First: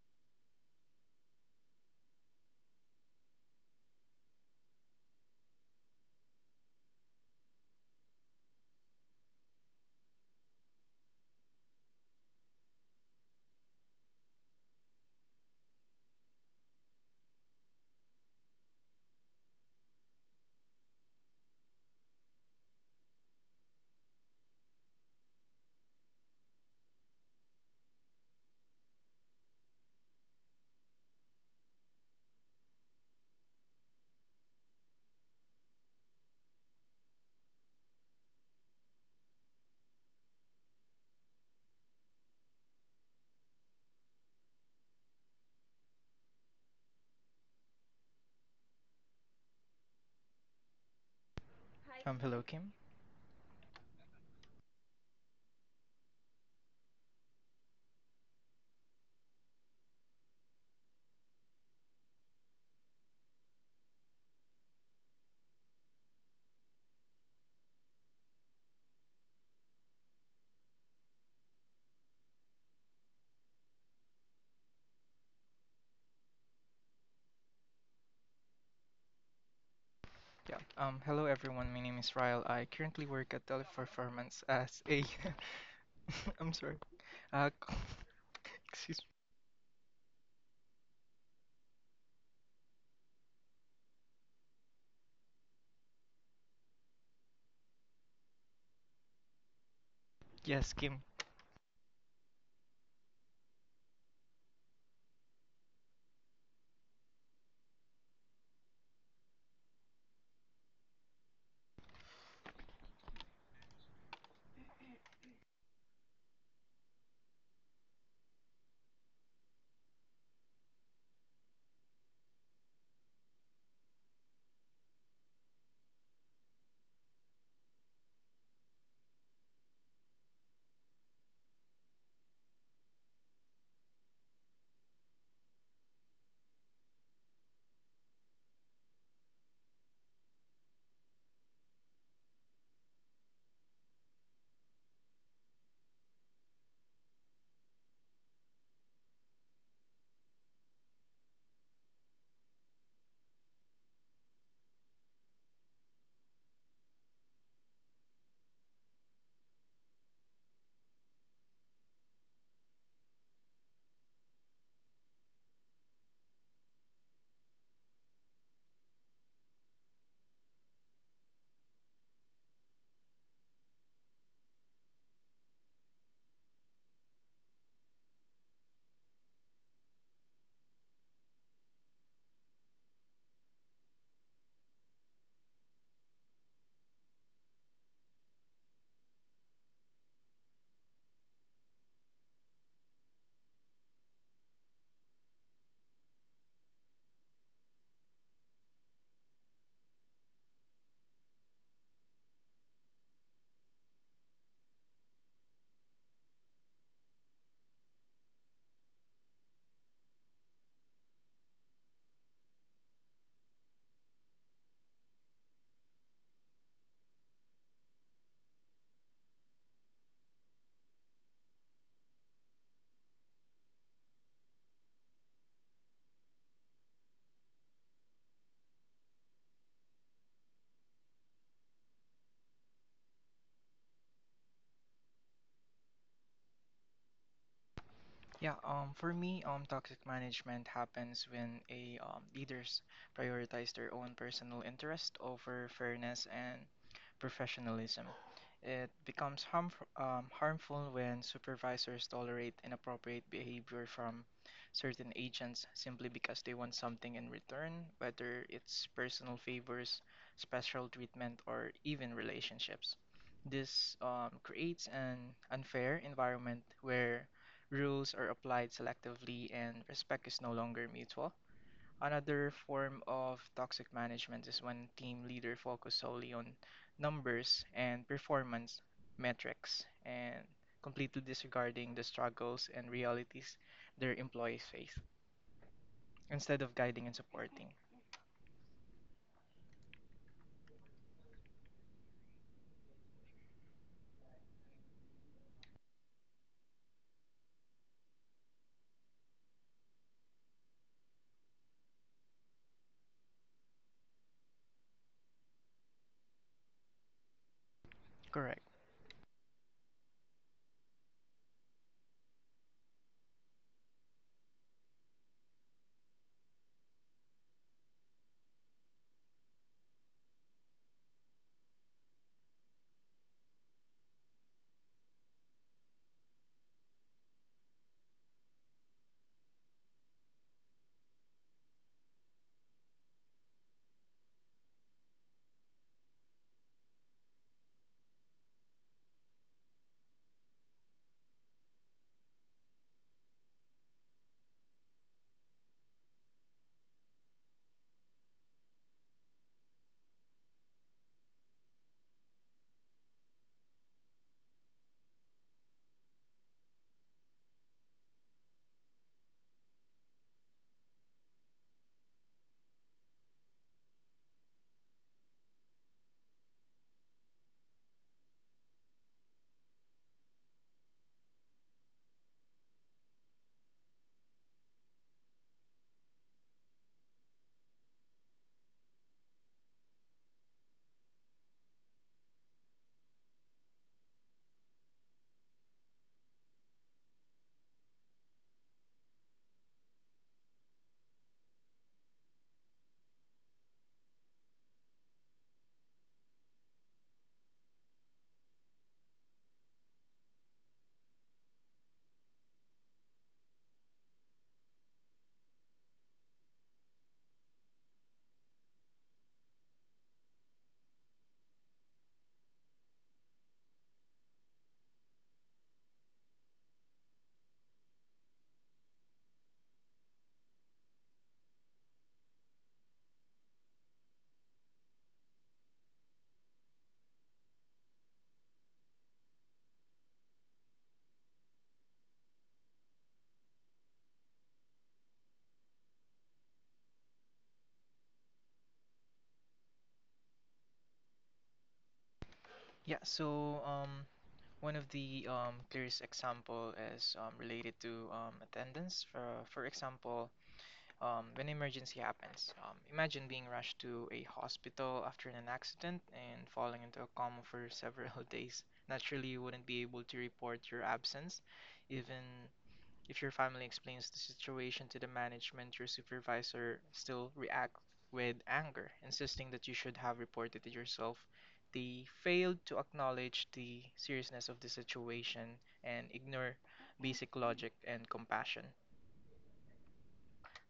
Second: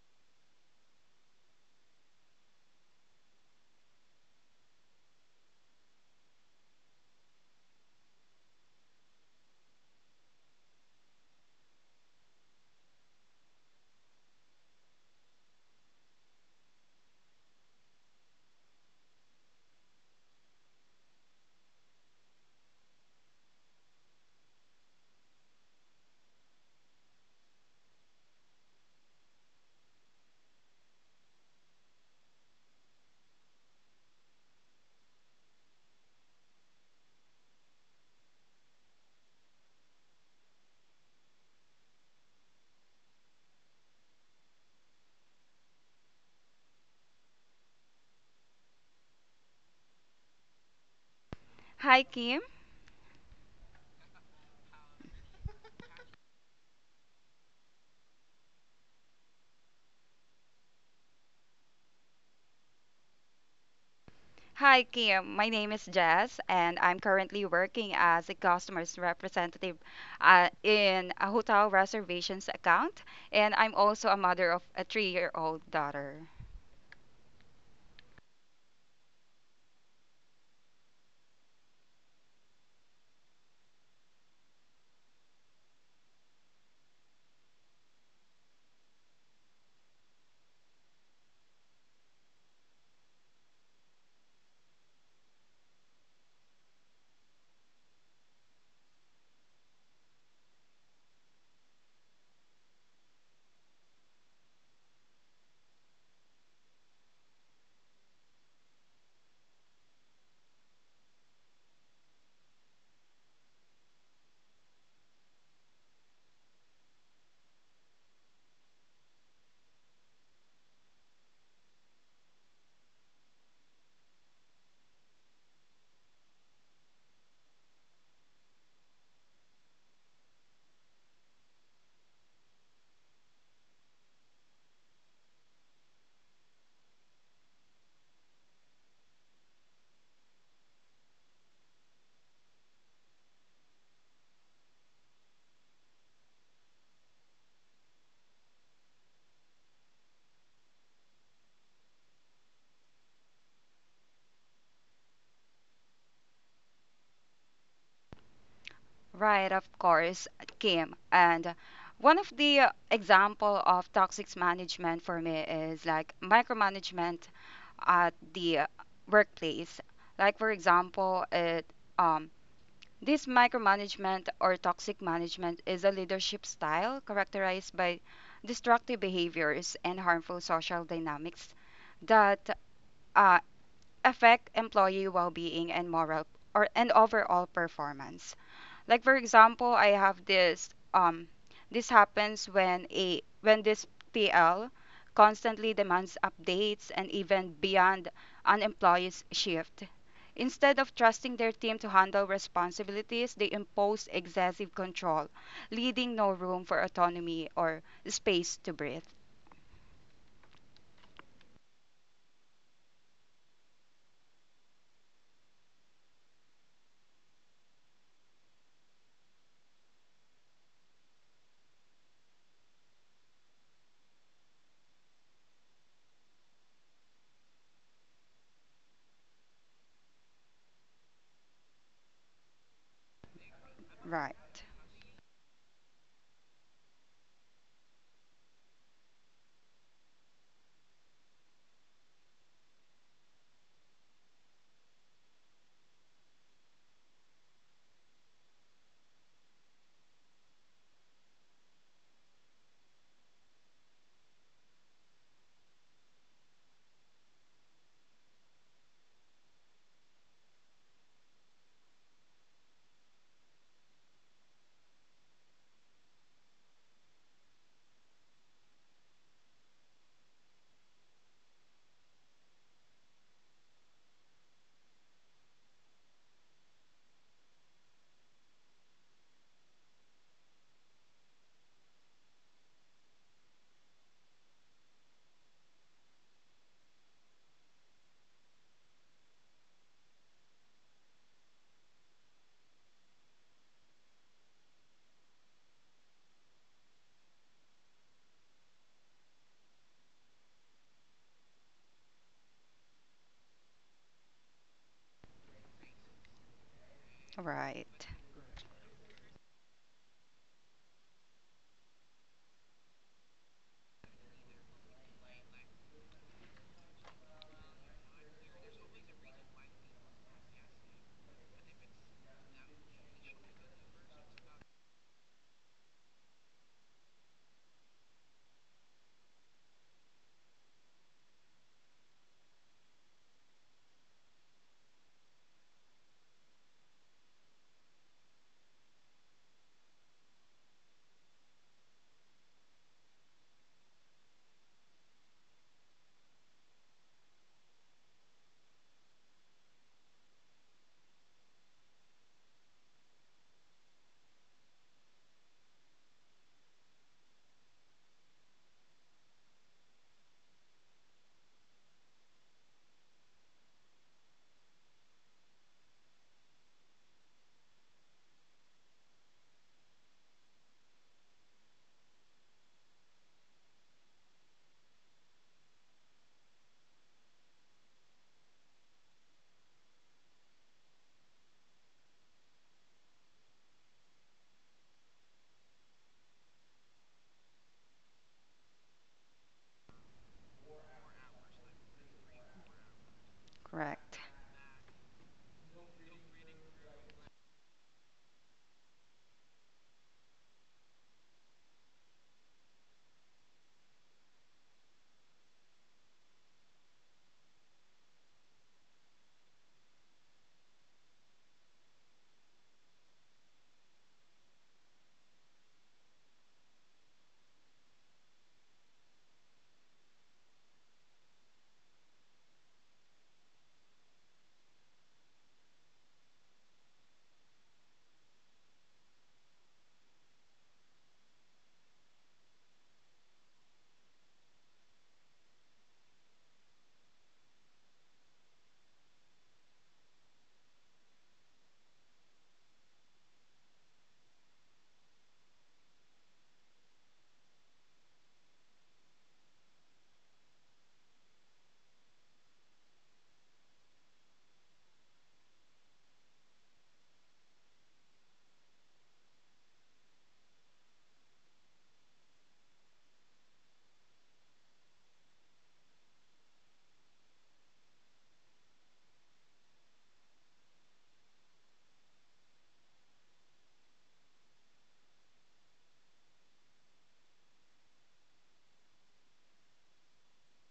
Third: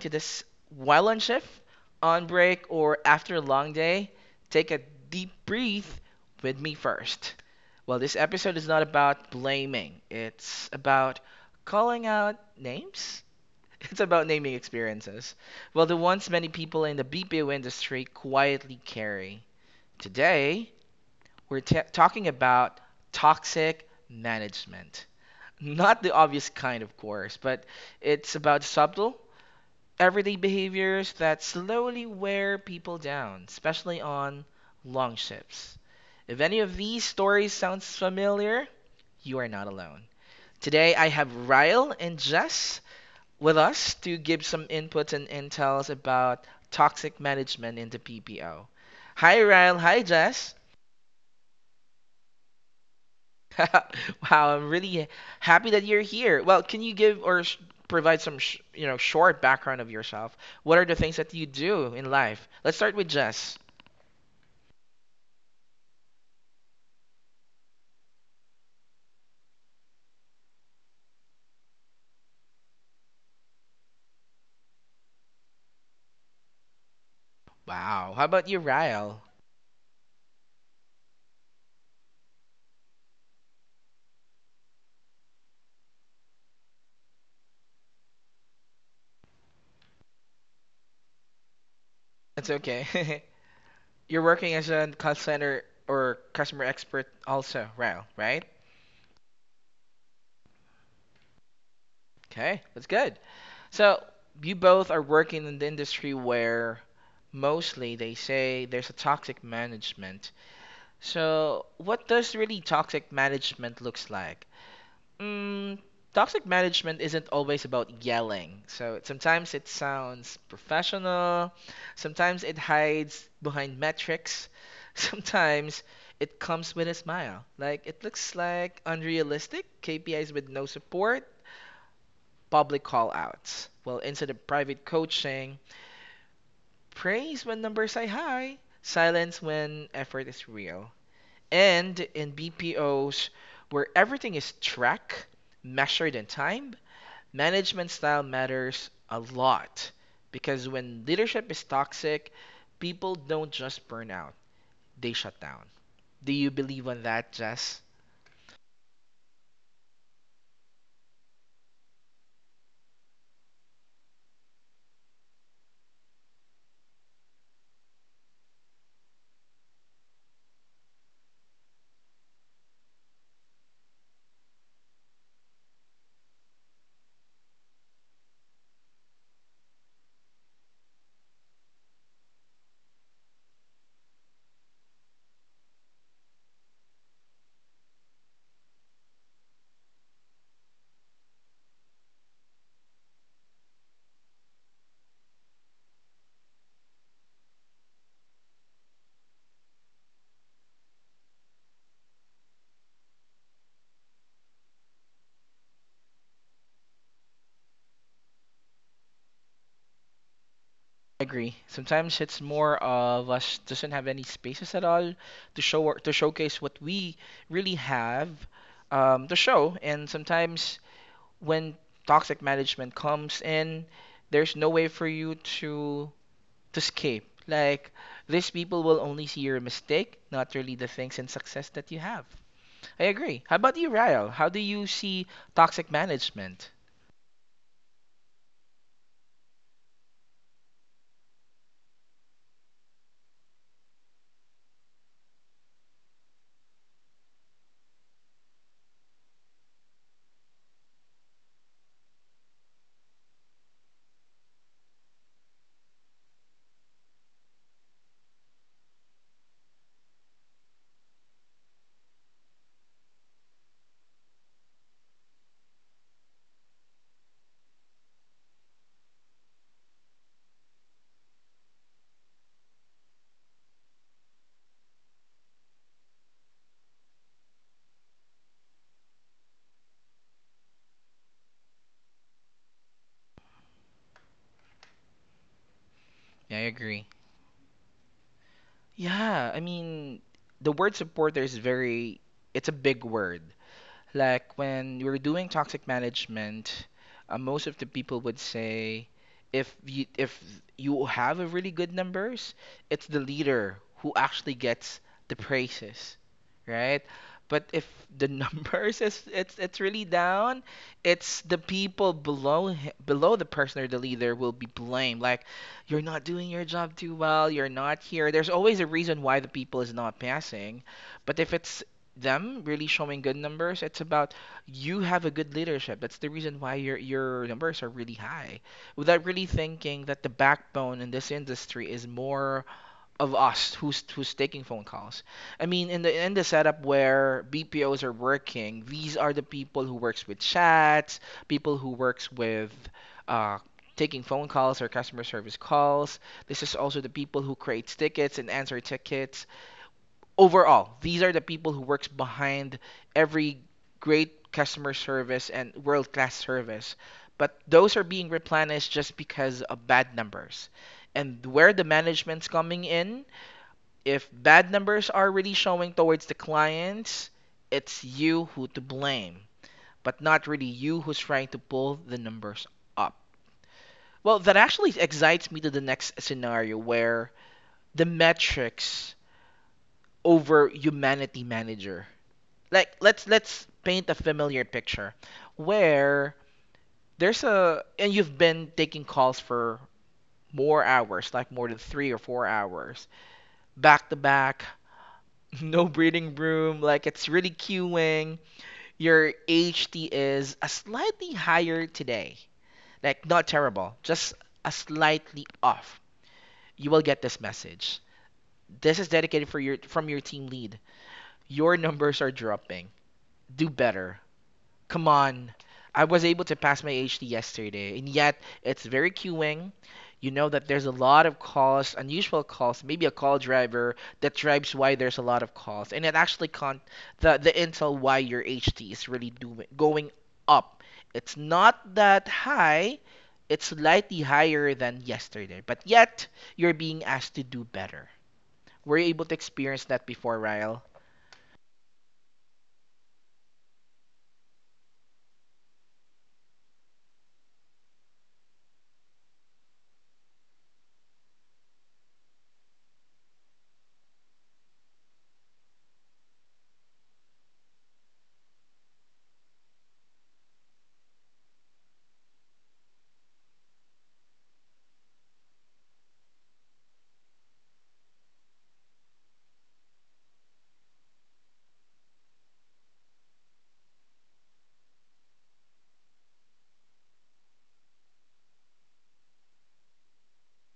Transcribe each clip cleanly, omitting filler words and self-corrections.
to this while on shift, on break, or after a long day, take a deep breath with me first. Well, this episode is not about blaming, it's about calling out names. It's about naming experiences. Well, the ones many people in the BPO industry quietly carry. Today, we're ta talking about toxic management. Not the obvious kind, of course, but it's about subtle, everyday behaviors that slowly wear people down, especially on long ships. If any of these stories sounds familiar, you are not alone. Today I have Ryle and Jess with us to give some inputs and intels about toxic management in the PPO. Hi Ryle, hi Jess. Hi, Um, Kim. hello, Wow, I'm really happy that you're here. Well, can you give or sh provide some sh short background of yourself? What are the things that you do in life? Let's start with Jess. Hi, Kim. My name is Jess, and I'm currently working as a customer's representative in a hotel reservations account. And I'm also a mother of a 3 year old daughter. Wow. How about you, Ryle? Kim. Yeah. Hello, everyone. My name is Ryle. I currently work at Teleperformance as a. I'm sorry. Uh, excuse me. That's okay. You're working as a call center or customer expert also, Ryle, right? Yes, Kim. Okay, that's good. So you both are working in the industry where mostly they say there's a toxic management. So what does really toxic management looks like? Mm, toxic management isn't always about yelling. So sometimes it sounds professional, sometimes it hides behind metrics, sometimes it comes with a smile. Like it looks like unrealistic KPIs with no support, public call outs. Well, instead of private coaching, praise when numbers are high, silence when effort is real. And in BPOs, where everything is tracked, measured in time, management style matters a lot because when leadership is toxic, people don't just burn out, they shut down. Do you believe on that, Jess? Right, of course, Kim. And one of the example of toxic management for me is like micromanagement at the workplace. Like for example, it um, this micromanagement or toxic management is a leadership style characterized by destructive behaviors and harmful social dynamics that uh, affect employee well-being and moral or and overall performance. Like for example, I have this this happens when a when this PL constantly demands updates and even beyond an employee's shift. Instead of trusting their team to handle responsibilities, they impose excessive control, leaving no room for autonomy or space to breathe. I agree. Sometimes it's more of us doesn't have any spaces at all to show to showcase what we really have to show, and sometimes when toxic management comes in, there's no way for you to escape. Like these people will only see your mistake, not really the things and success that you have. I agree. How about you, Ryle? Right. How do you see toxic management? Yeah, for me, toxic management happens when a leaders prioritize their own personal interest over fairness and professionalism. It becomes harmful when supervisors tolerate inappropriate behavior from certain agents simply because they want something in return, whether it's personal favors, special treatment, or even relationships. This creates an unfair environment where rules are applied selectively and respect is no longer mutual. Another form of toxic management is when team leader focus solely on numbers and performance metrics and completely disregarding the struggles and realities their employees face Yeah, I instead of agree. guiding and supporting. Yeah, I mean, the word supporter is very, it's a big word. Like when you're doing toxic management, most of the people would say if you have a really good numbers, it's the leader who actually gets the praises, right? But if Right. the Correct. numbers is it's really down, it's the people below below the person or the leader will be blamed. Like you're not doing your job too well, you're not here. There's always a reason why the people is not passing. But if it's them really showing good numbers. It's about you have a good leadership. That's the reason why your numbers are really high. Without really thinking that the backbone in this industry is more of us who's taking phone calls. I mean, in the setup where BPOs are working, these are the people who works with chats, people who works with uh, taking phone calls or customer service calls. This is also the people who creates tickets and answer tickets overall, these are the people who works behind every great customer service and world-class service. But those are being replenished just because of bad numbers. And where the management's coming in, if bad numbers are really showing towards the clients, it's you who to blame, but not really you who's trying to pull the numbers up. Well, that actually excites me to the next scenario where the metrics over humanity manager like let's paint a familiar picture where there's a and you've been taking calls for more hours like more than 3 or 4 hours back to Correct. back no breathing room like it's really queuing your HT is a slightly higher today like not terrible just a slightly off you will get this message this is dedicated for your from your team lead your numbers are dropping do better. Come on. I was able to pass my HT yesterday, and yet it's very queuing. You know that there's a lot of calls, unusual calls, maybe a call driver that drives why there's a lot of calls. And it actually can't the intel why your HT is really doing going up. It's not that high. It's slightly higher than yesterday, but yet you're being asked to do better. Were you able to experience that before, Ryle? Yeah, so um, one of the clearest example is related to attendance. For example, when emergency happens. Imagine being rushed to a hospital after an accident and falling into a coma for several days. Naturally, you wouldn't be able to report your absence, even if your family explains the situation to the management. Your supervisor still react with anger, insisting that you should have reported it yourself. They failed to acknowledge the seriousness of the situation and ignore basic logic and compassion.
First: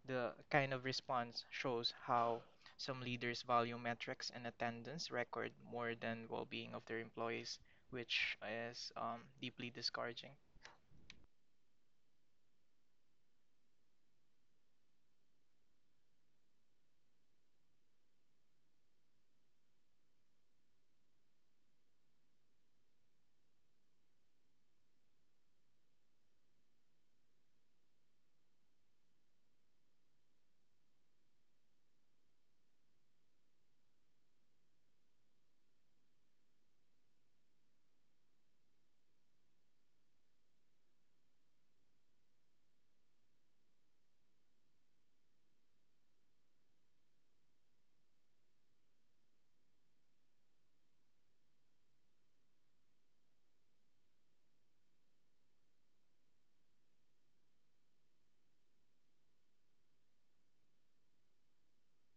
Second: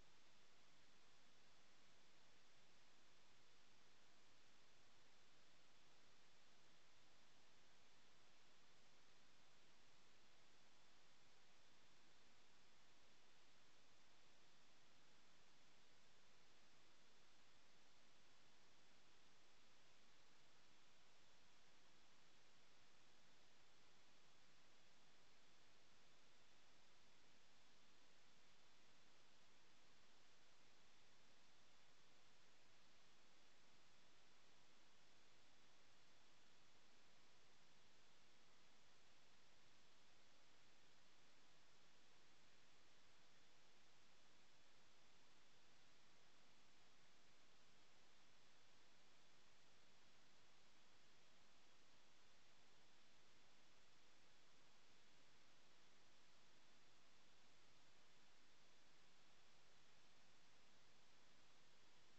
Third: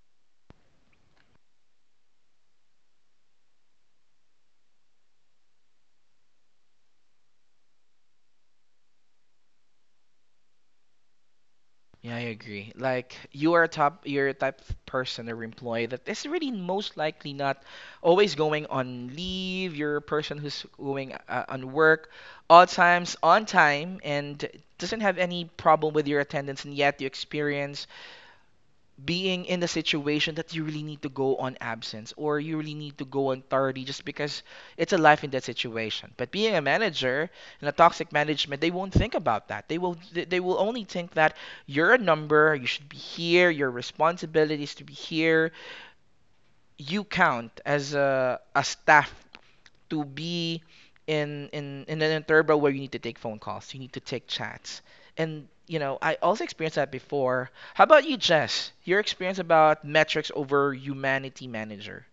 The kind of response shows how some leaders value metrics and attendance record more than well-being of their employees, which is deeply discouraging. Yeah, I agree. Like you are a top, you're a type of person or employee that is really most likely not always going on leave. You're a person who's going on work all times on time and doesn't have any problem with your attendance, and yet you experience being in the situation that you really need to go on absence or you really need to go on tardy just because it's a life in that situation. But being a manager in a toxic management, they won't think about that. They will only think that you're a number, you should be here, your responsibility is to be here. You count as a staff to be in an interval where you need to take phone calls, you need to take chats, and you know I also experienced that before. How about you, Jess? Your experience about metrics over humanity manager?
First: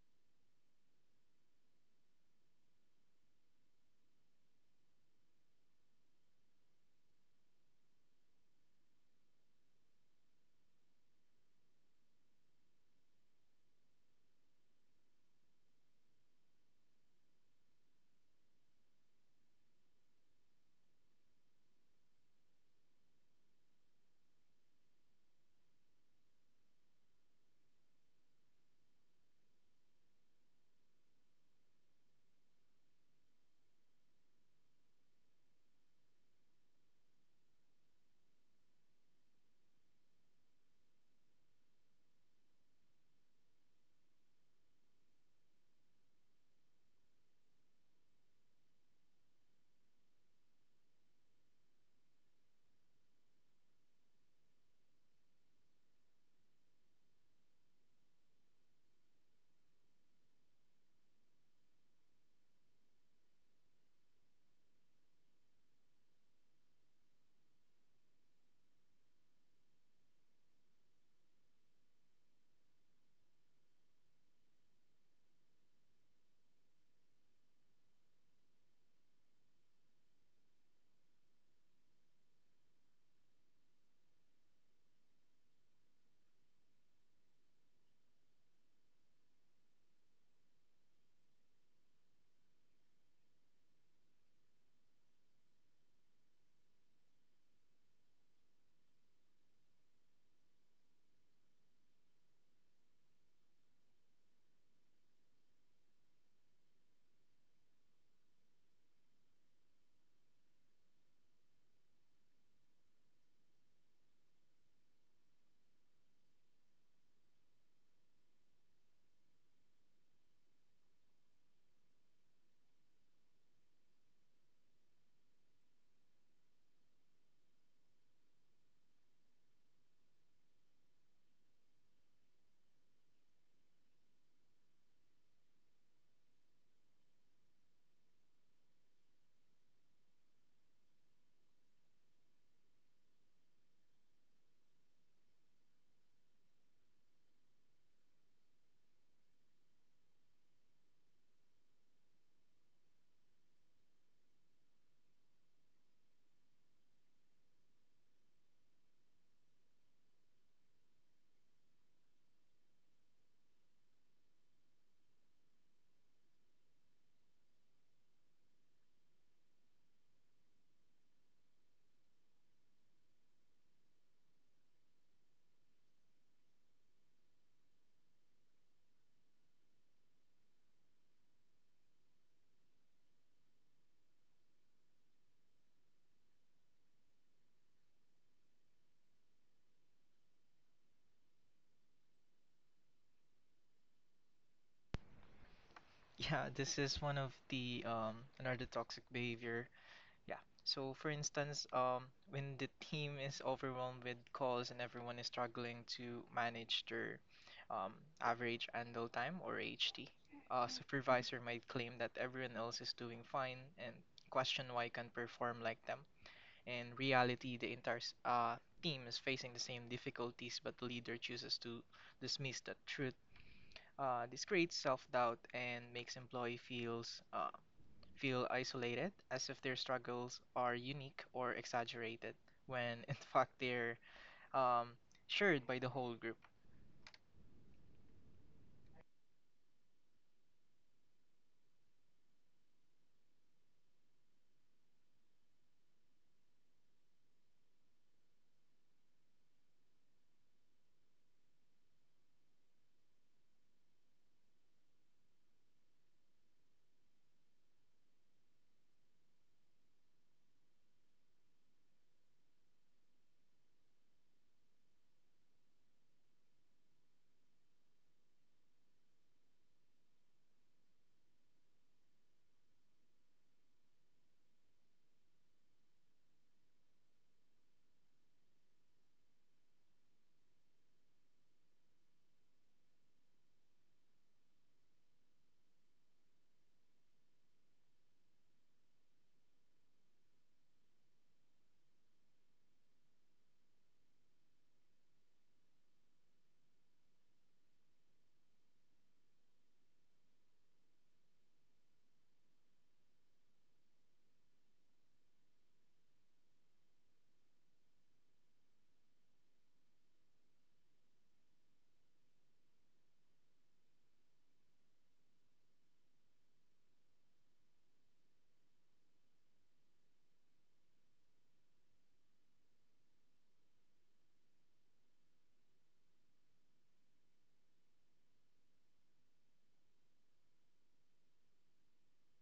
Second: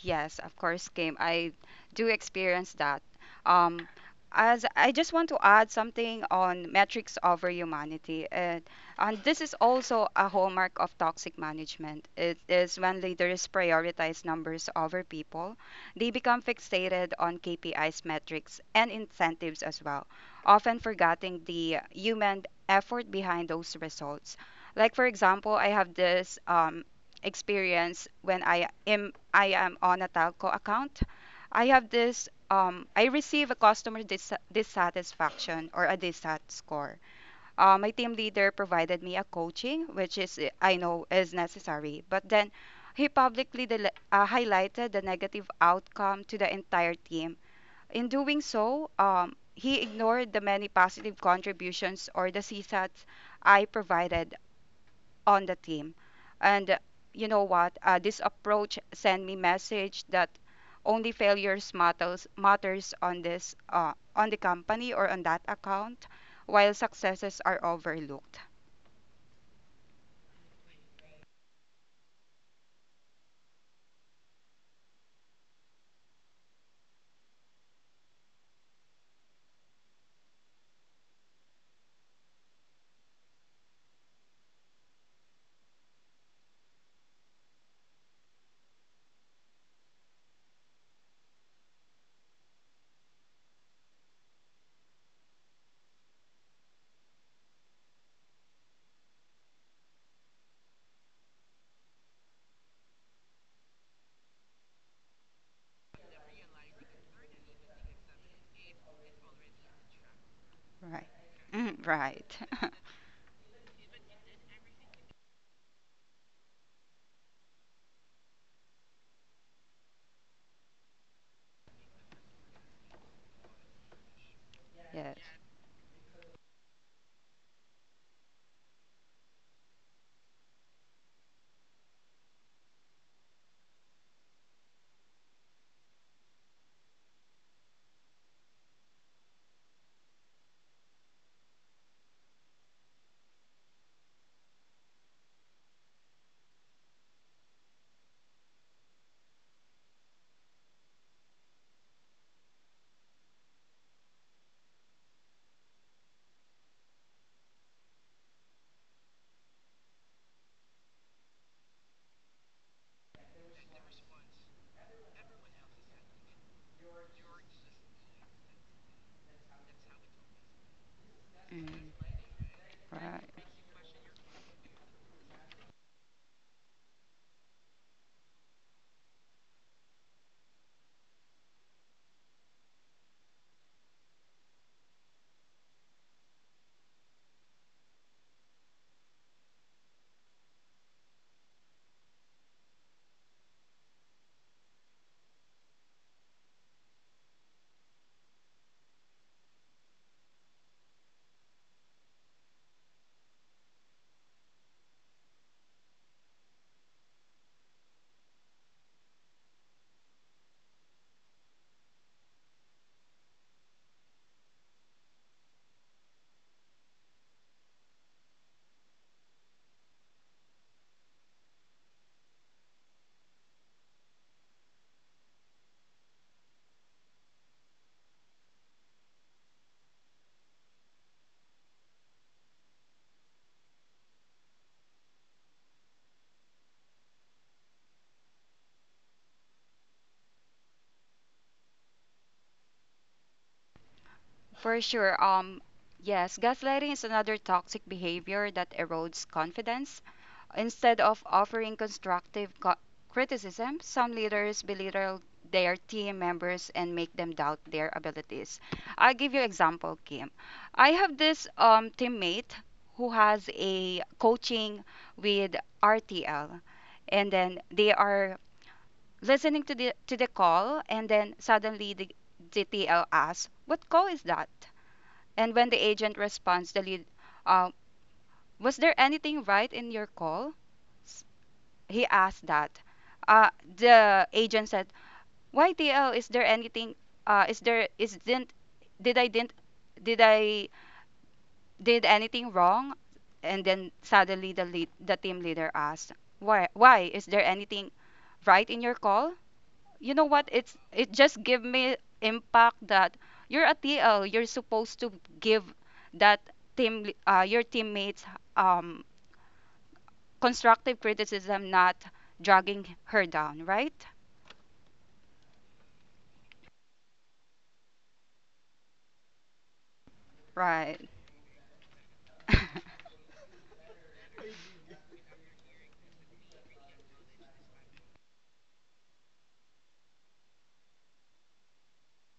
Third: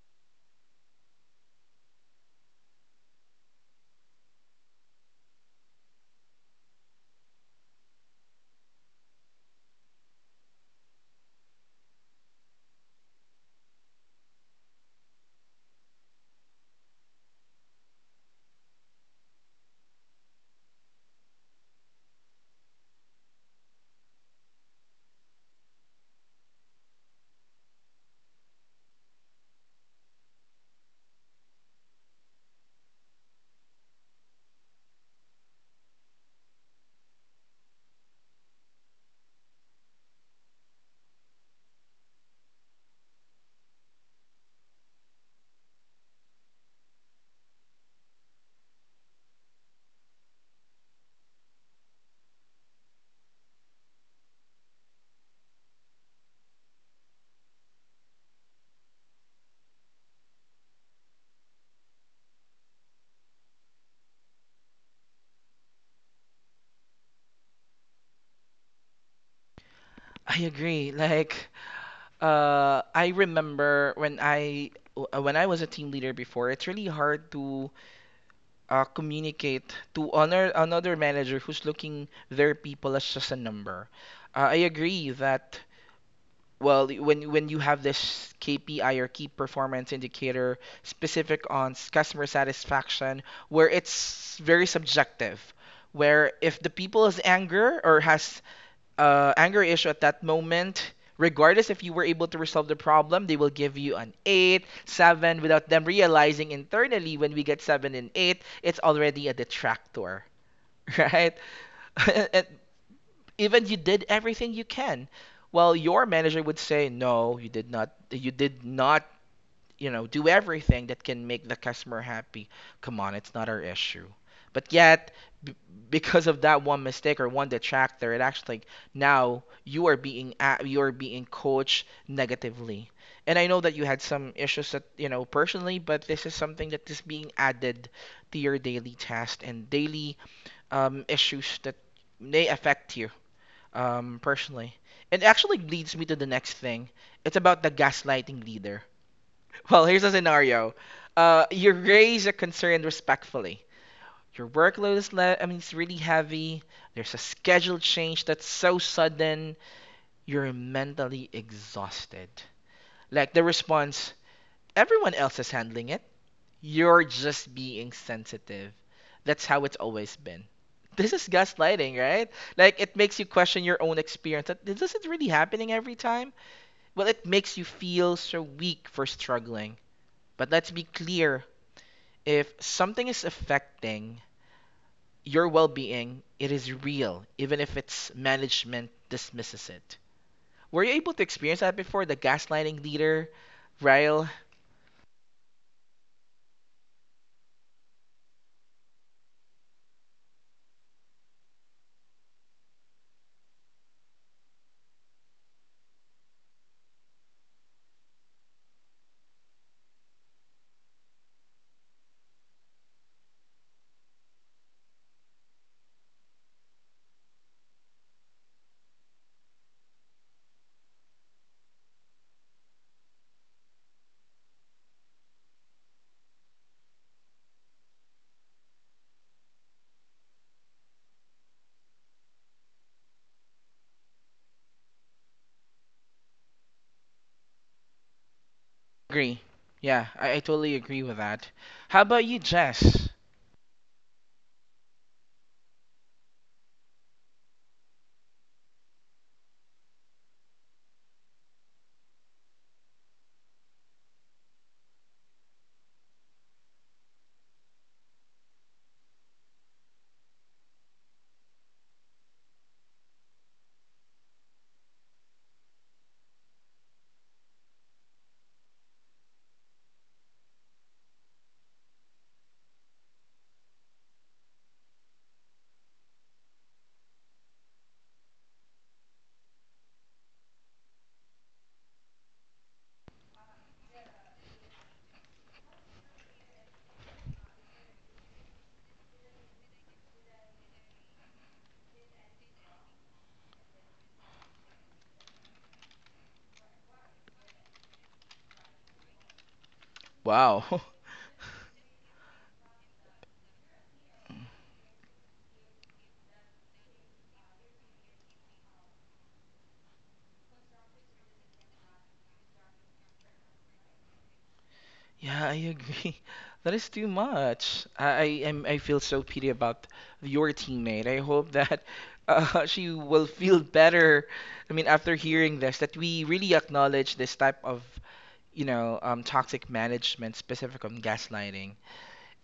Yes, of course, Kim. I do experience that. Um, as I just want to add something on metrics over humanity, and this is also a hallmark of toxic management. It is when leaders prioritize numbers over people, they become fixated on KPIs, metrics, and incentives as well, often forgetting the human effort behind those results. Like for example, I have this experience when I am on a telco account. I have this, I receive a customer dissatisfaction or a dissat score. My team leader provided me a coaching, which is I know is necessary, but then he publicly highlighted the negative outcome to the entire team. In doing so, he ignored the many positive contributions or the CSATs I provided on the team. And you know what? This approach sent me message that only failures matters on this on the company or on that account, while successes are overlooked. I agree. Like, I remember when when I was a team leader before, it's really hard to communicate to honor another manager who's looking their people as just a number. I agree that. Well, when you have this KPI or key performance indicator specific on customer satisfaction, where it's very subjective, where if the people is anger or has anger issue at that moment, regardless if you were able to resolve the problem, they will give you an eight, seven, without them realizing internally when we get seven and eight, it's already a detractor, Right. right? Mm, right. And even you did everything you can. Well, your manager would say, "No, you did not. You did not, you know, do everything that can make the customer happy. Come on, it's not our issue." But yet, Yes. b- because of that one mistake or one detractor, it actually now you are being coached negatively. And I know that you had some issues that you know personally, but this is something that is being added to your daily task and daily issues that may affect you personally. It actually leads me to the next thing. It's about the gaslighting leader. Well, here's a scenario. You raise a concern respectfully. Your workload is I mean, it's really heavy. There's a schedule change that's so sudden. You're mentally exhausted. Like the response, everyone else is handling you're just being sensitive. That's how it's always been. This is Mm, gaslighting, right? Like it makes you right. question your own experience. That this is really happening every time. Well, it makes you feel so weak for struggling. But let's be clear, if something is affecting your well-being, it is real, even if its management dismisses it. Were you able to experience that before? The gaslighting leader, Ryle? Yeah, this is one of the another toxic behavior. Yeah. So, for instance, when the team is overwhelmed with calls and everyone is struggling to manage their um, average handle time or HT, a supervisor might claim that everyone else is doing fine and question why can't perform like them. In reality, the team is facing the same difficulties, but the leader chooses to dismiss the truth. This creates self-doubt and makes employee feel isolated, as if their struggles are unique or exaggerated, when in fact they're um, shared by the whole group. Agree. Yeah, I totally agree with that. How about you, Jess? For sure. Yes, gaslighting is another toxic behavior that erodes confidence. Instead of offering constructive criticism, some leaders belittle their team members and make them doubt their abilities. I'll give you example, Kim. I have this teammate who has a coaching with RTL, and then they are listening to the call, and then suddenly the GTL asks, "What call is that?" And when the agent responds, the lead, uh, "Was there anything right in your call?" He asked that, uh, the agent said, "Why TL? Is there anything? Is there is didn't did I did anything wrong?" And then suddenly the lead, the team leader asked, "Why is there anything right in your call?" You know what? Wow. It's it just give me impact that you're a TL. You're supposed to give that your teammates um, constructive criticism, not dragging her down, right? Yeah, I agree. That is too much. I feel so pity about your teammate. Right. I hope that Uh, she will feel better. I mean, after hearing this, that we really acknowledge this type of, you know, toxic management specific on gaslighting.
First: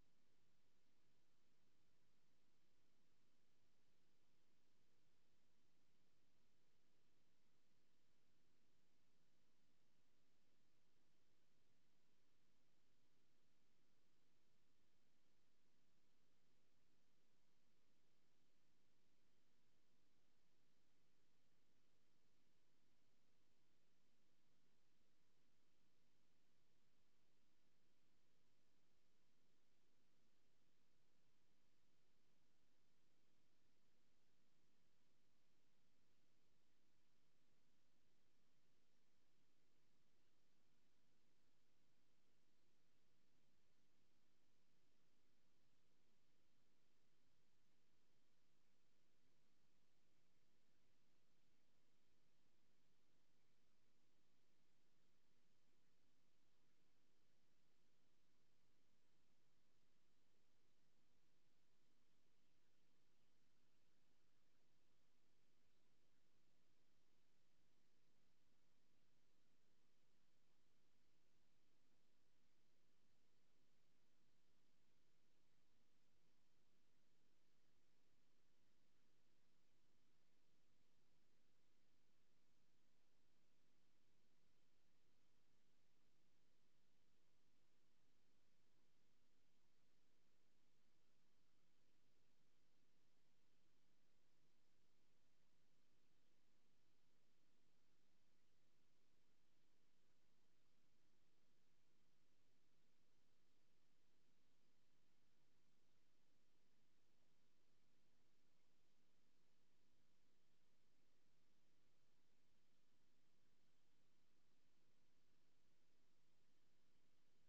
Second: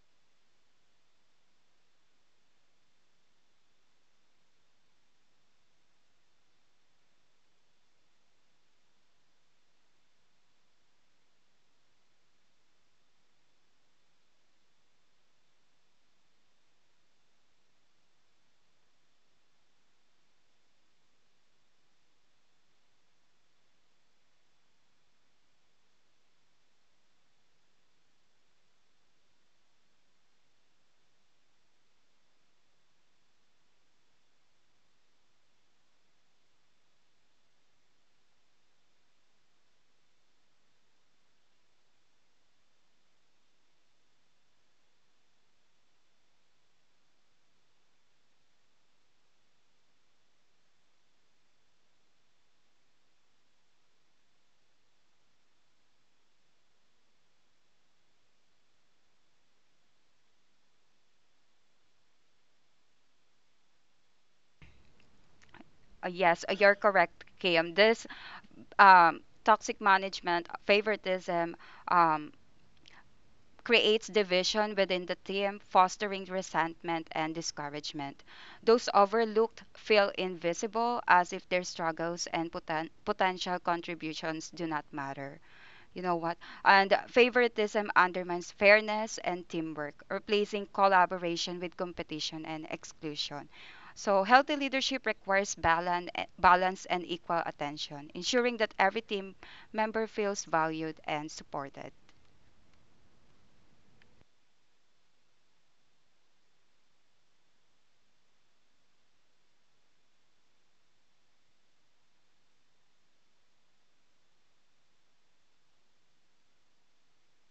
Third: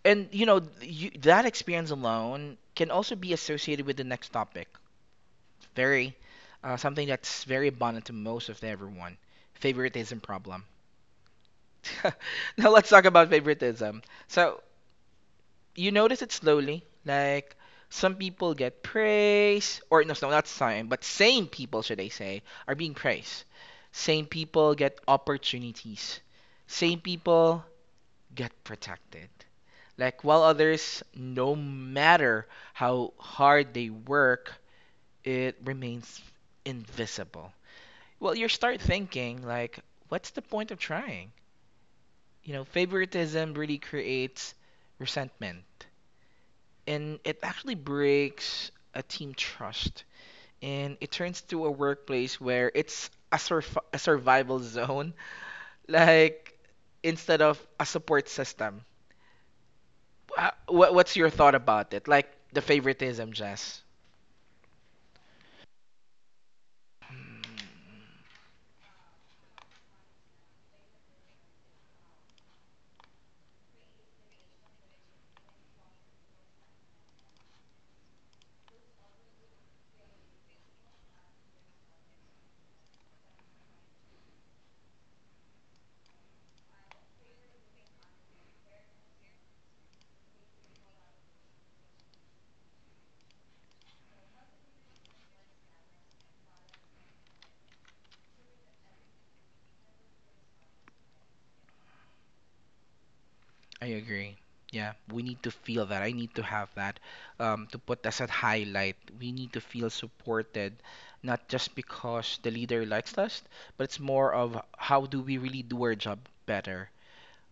And that experience alone can also be associated with the next topic. Very something that's very abundant to most of everyone. Favoritism problem. Now let's talk about favoritism. So you notice it slowly. Like some people get praise, or not some, but same people, should I say, are being praised. Same people get opportunities. Same people get protected. Like while others, no matter how hard they work, it remains invisible. Well, you start thinking like, what's the point of trying? You know, favoritism really creates resentment. And it actually breaks a team trust. And it turns to a workplace where it's a survival zone, like instead of a support system. What's your thought about it? Like the favoritism, Jess? yes, you're correct, Kim. Hmm. This toxic management, favoritism, um, creates division within the team, fostering resentment and discouragement. Those overlooked feel invisible as if their struggles and potential contributions do not matter. You know what? And favoritism undermines fairness and teamwork, replacing collaboration with competition and exclusion. So, healthy leadership requires balance and equal attention, ensuring that every team member feels valued and supported. I agree. Yeah, we need to feel that. I need to have that to put as a highlight. We need to feel supported, not just because the leader likes us, but it's more of how do we really do our job better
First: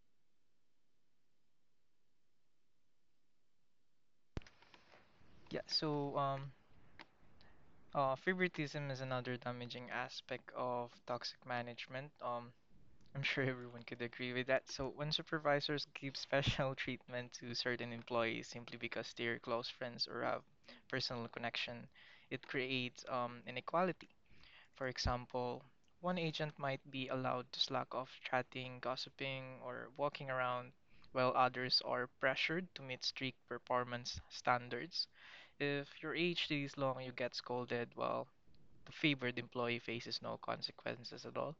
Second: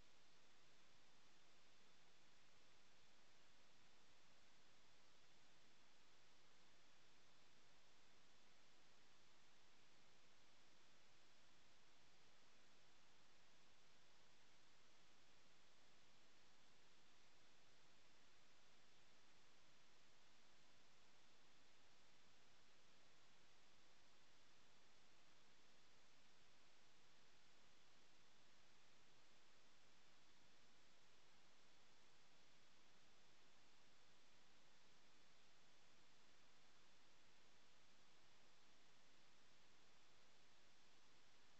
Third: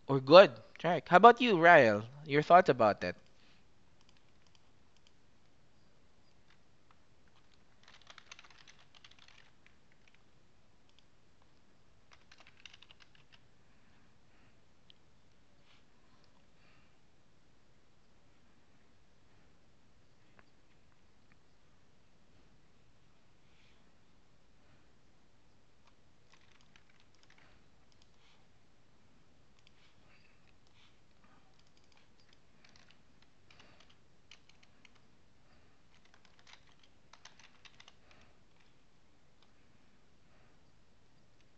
or good. Right. How about you, Ryle? Your thoughts about that? Yeah, so um, favoritism is another damaging aspect of toxic management. I'm sure everyone could agree with that. So when supervisors give special treatment to certain employees simply because they're close friends or have personal connection, it creates inequality. For example, one agent might be allowed to slack off chatting, gossiping, or walking around, while others are pressured to meet strict performance standards. If your age is long, you get scolded, while the favored employee faces no consequences at all.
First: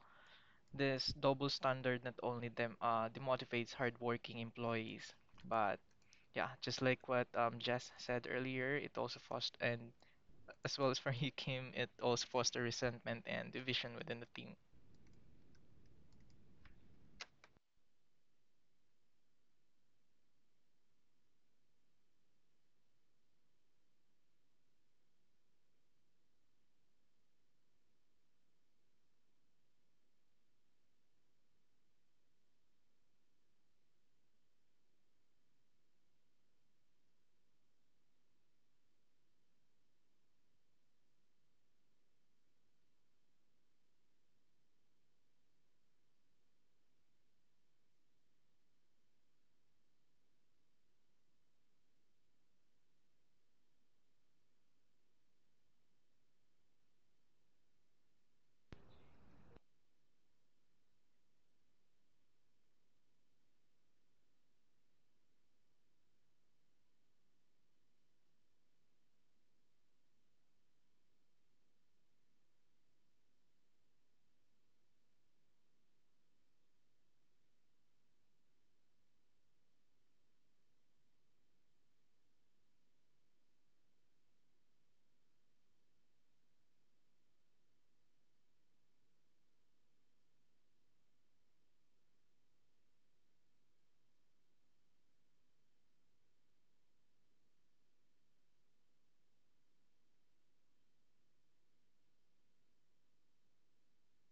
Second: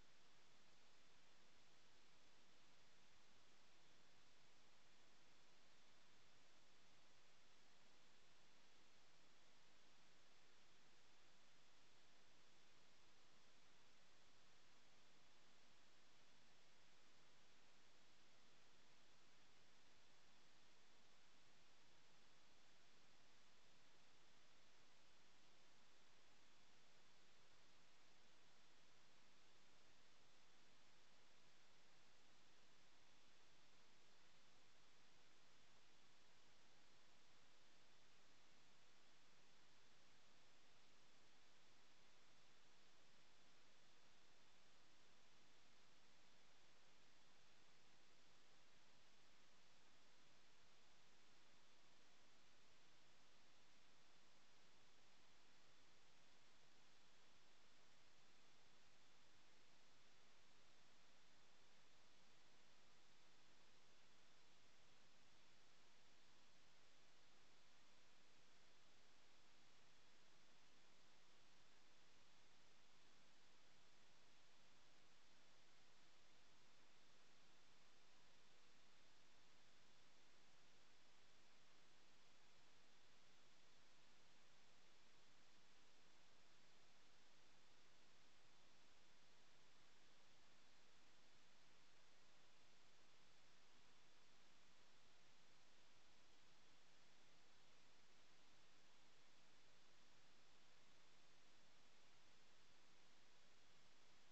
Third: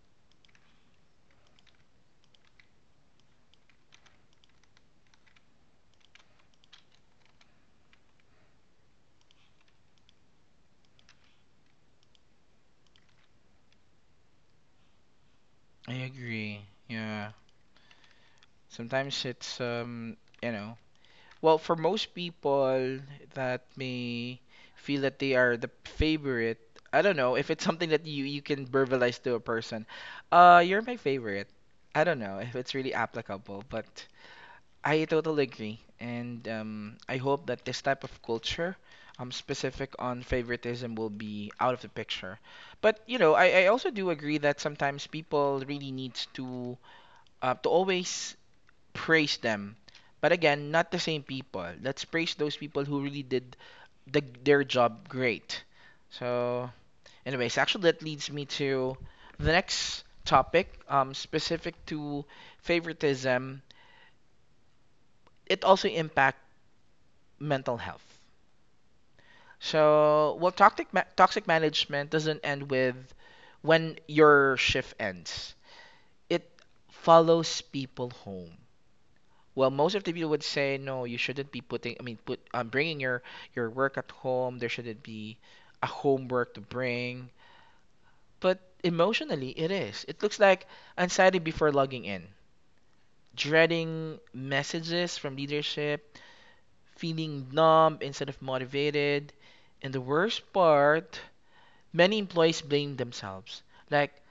This double standard not only demotivates hardworking employees, but yeah, just like what Jess said earlier, it also fosters, and as well as for you, Kim, it also fosters resentment and division within the team. I agree. Yeah. Sometimes well, for most people that may feel that they are the favorite, I don't know if it's something that you can verbalize to a person. You're my favorite. I don't know if it's really applicable, but I totally agree, and I hope that this type of culture, specific on favoritism, will be out of the picture. But I also do agree that sometimes people really needs to always praise them. But again, not the same people. Let's praise those people who really did their job great. So, anyways, actually, that leads me to the next topic, specific to favoritism. It also impacts mental health. So, well, toxic management doesn't end with when your shift ends. It follows people home. Well, most of the people would say no. You shouldn't be putting. I mean, put Bringing your work at home. There shouldn't be a homework to bring. But emotionally, it is. It looks like anxiety before logging in, dreading messages from leadership, feeling numb instead of motivated, and the worst part, many employees blame themselves. Like,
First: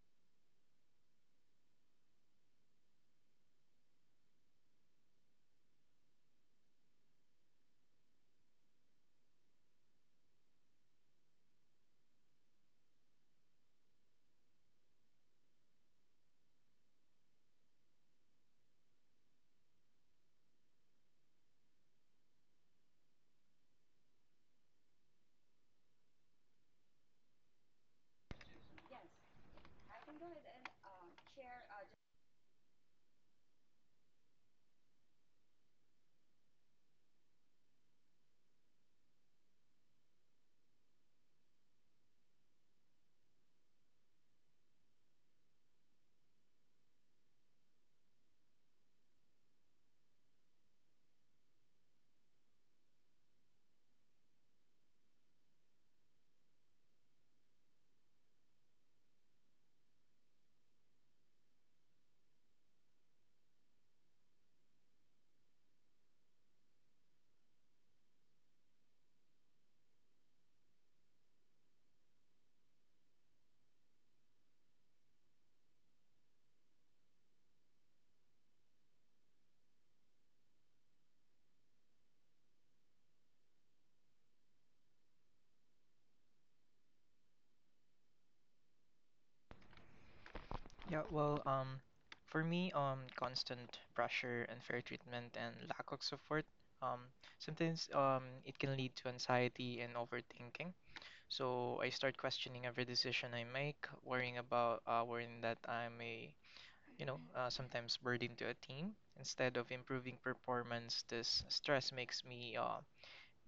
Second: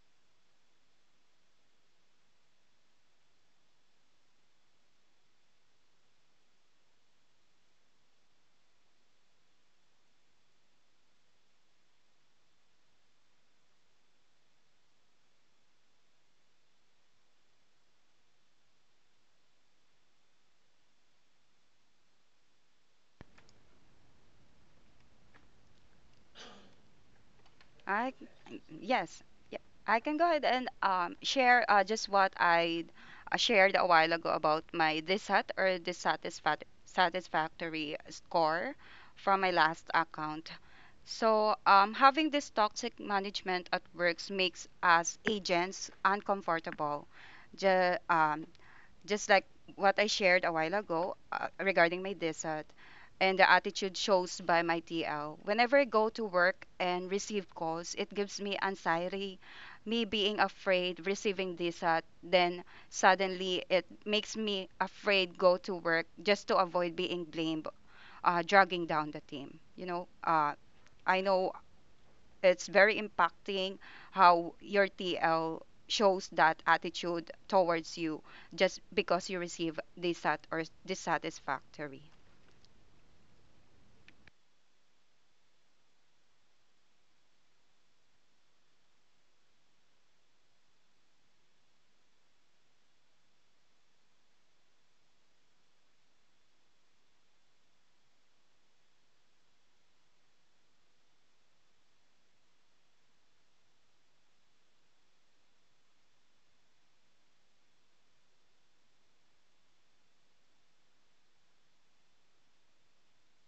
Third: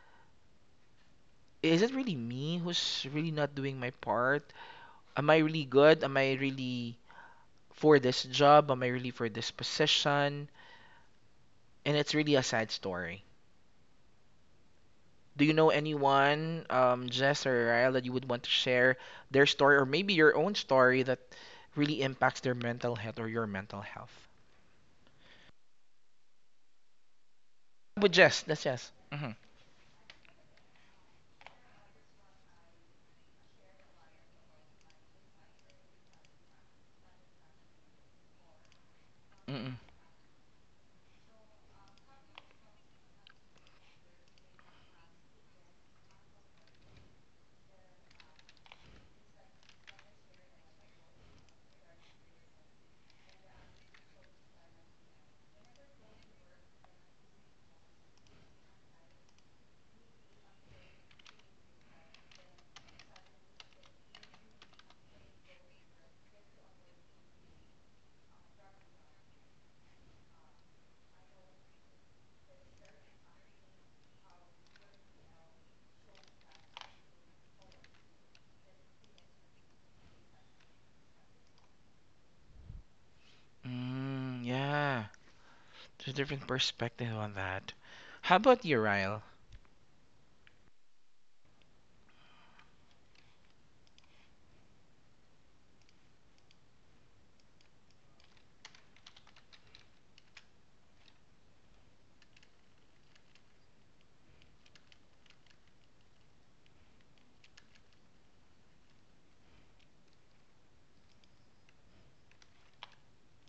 is it really me who's really not doing my part? Am I really good? Am I really for this job? Am I really for this position? And it's really a sad story. Do you know anyone, Jess or Ryle, that you would want to share their story or maybe your own story that really impacts their mental health or your mental health? But I Jess, that's Jess. yes, Mm-hmm. yeah, I can go ahead and share just what I shared a while ago about my dissat or dissatisfat satisfactory score from my Mm-mm. last account. So, having this toxic management at works makes us agents uncomfortable. Ju- um, just like what I shared a while ago regarding my DSAT and the attitude shows by my TL. Whenever I go to work and receive calls, it gives me anxiety, me being afraid receiving DSAT. Then suddenly it makes me afraid go to work just to avoid being blamed, dragging down the team. You know, I know it's very impacting how your TL shows that attitude towards you just because you receive dissat or dissatisfactory. Mm, yeah. There's a different perspective on that. How about you, Ryle? Yeah, well, um, for me, constant pressure, unfair treatment, and lack of support, um, sometimes it can lead to anxiety and overthinking. So I start questioning every decision I make, worrying about worrying that I'm a, you know, sometimes burden to a team. Instead of improving performance, this stress makes me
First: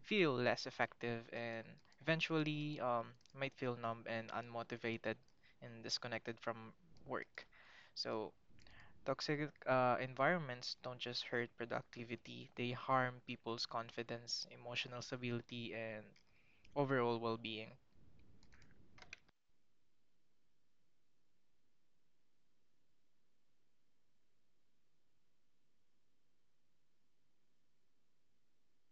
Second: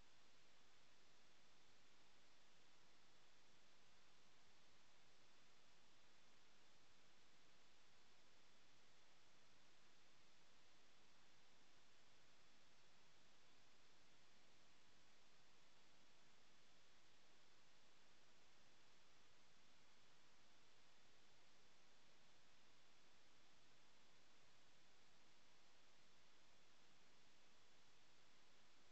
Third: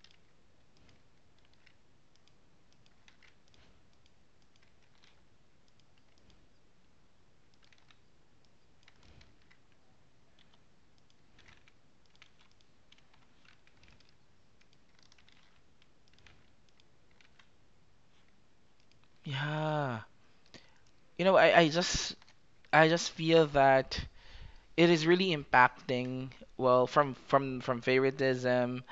feel less effective and eventually might feel numb and unmotivated and disconnected from work. So, toxic environments don't just hurt productivity, they harm people's confidence, emotional stability, and overall well being. Yeah. I just I just feel that it is really impacting well from favoritism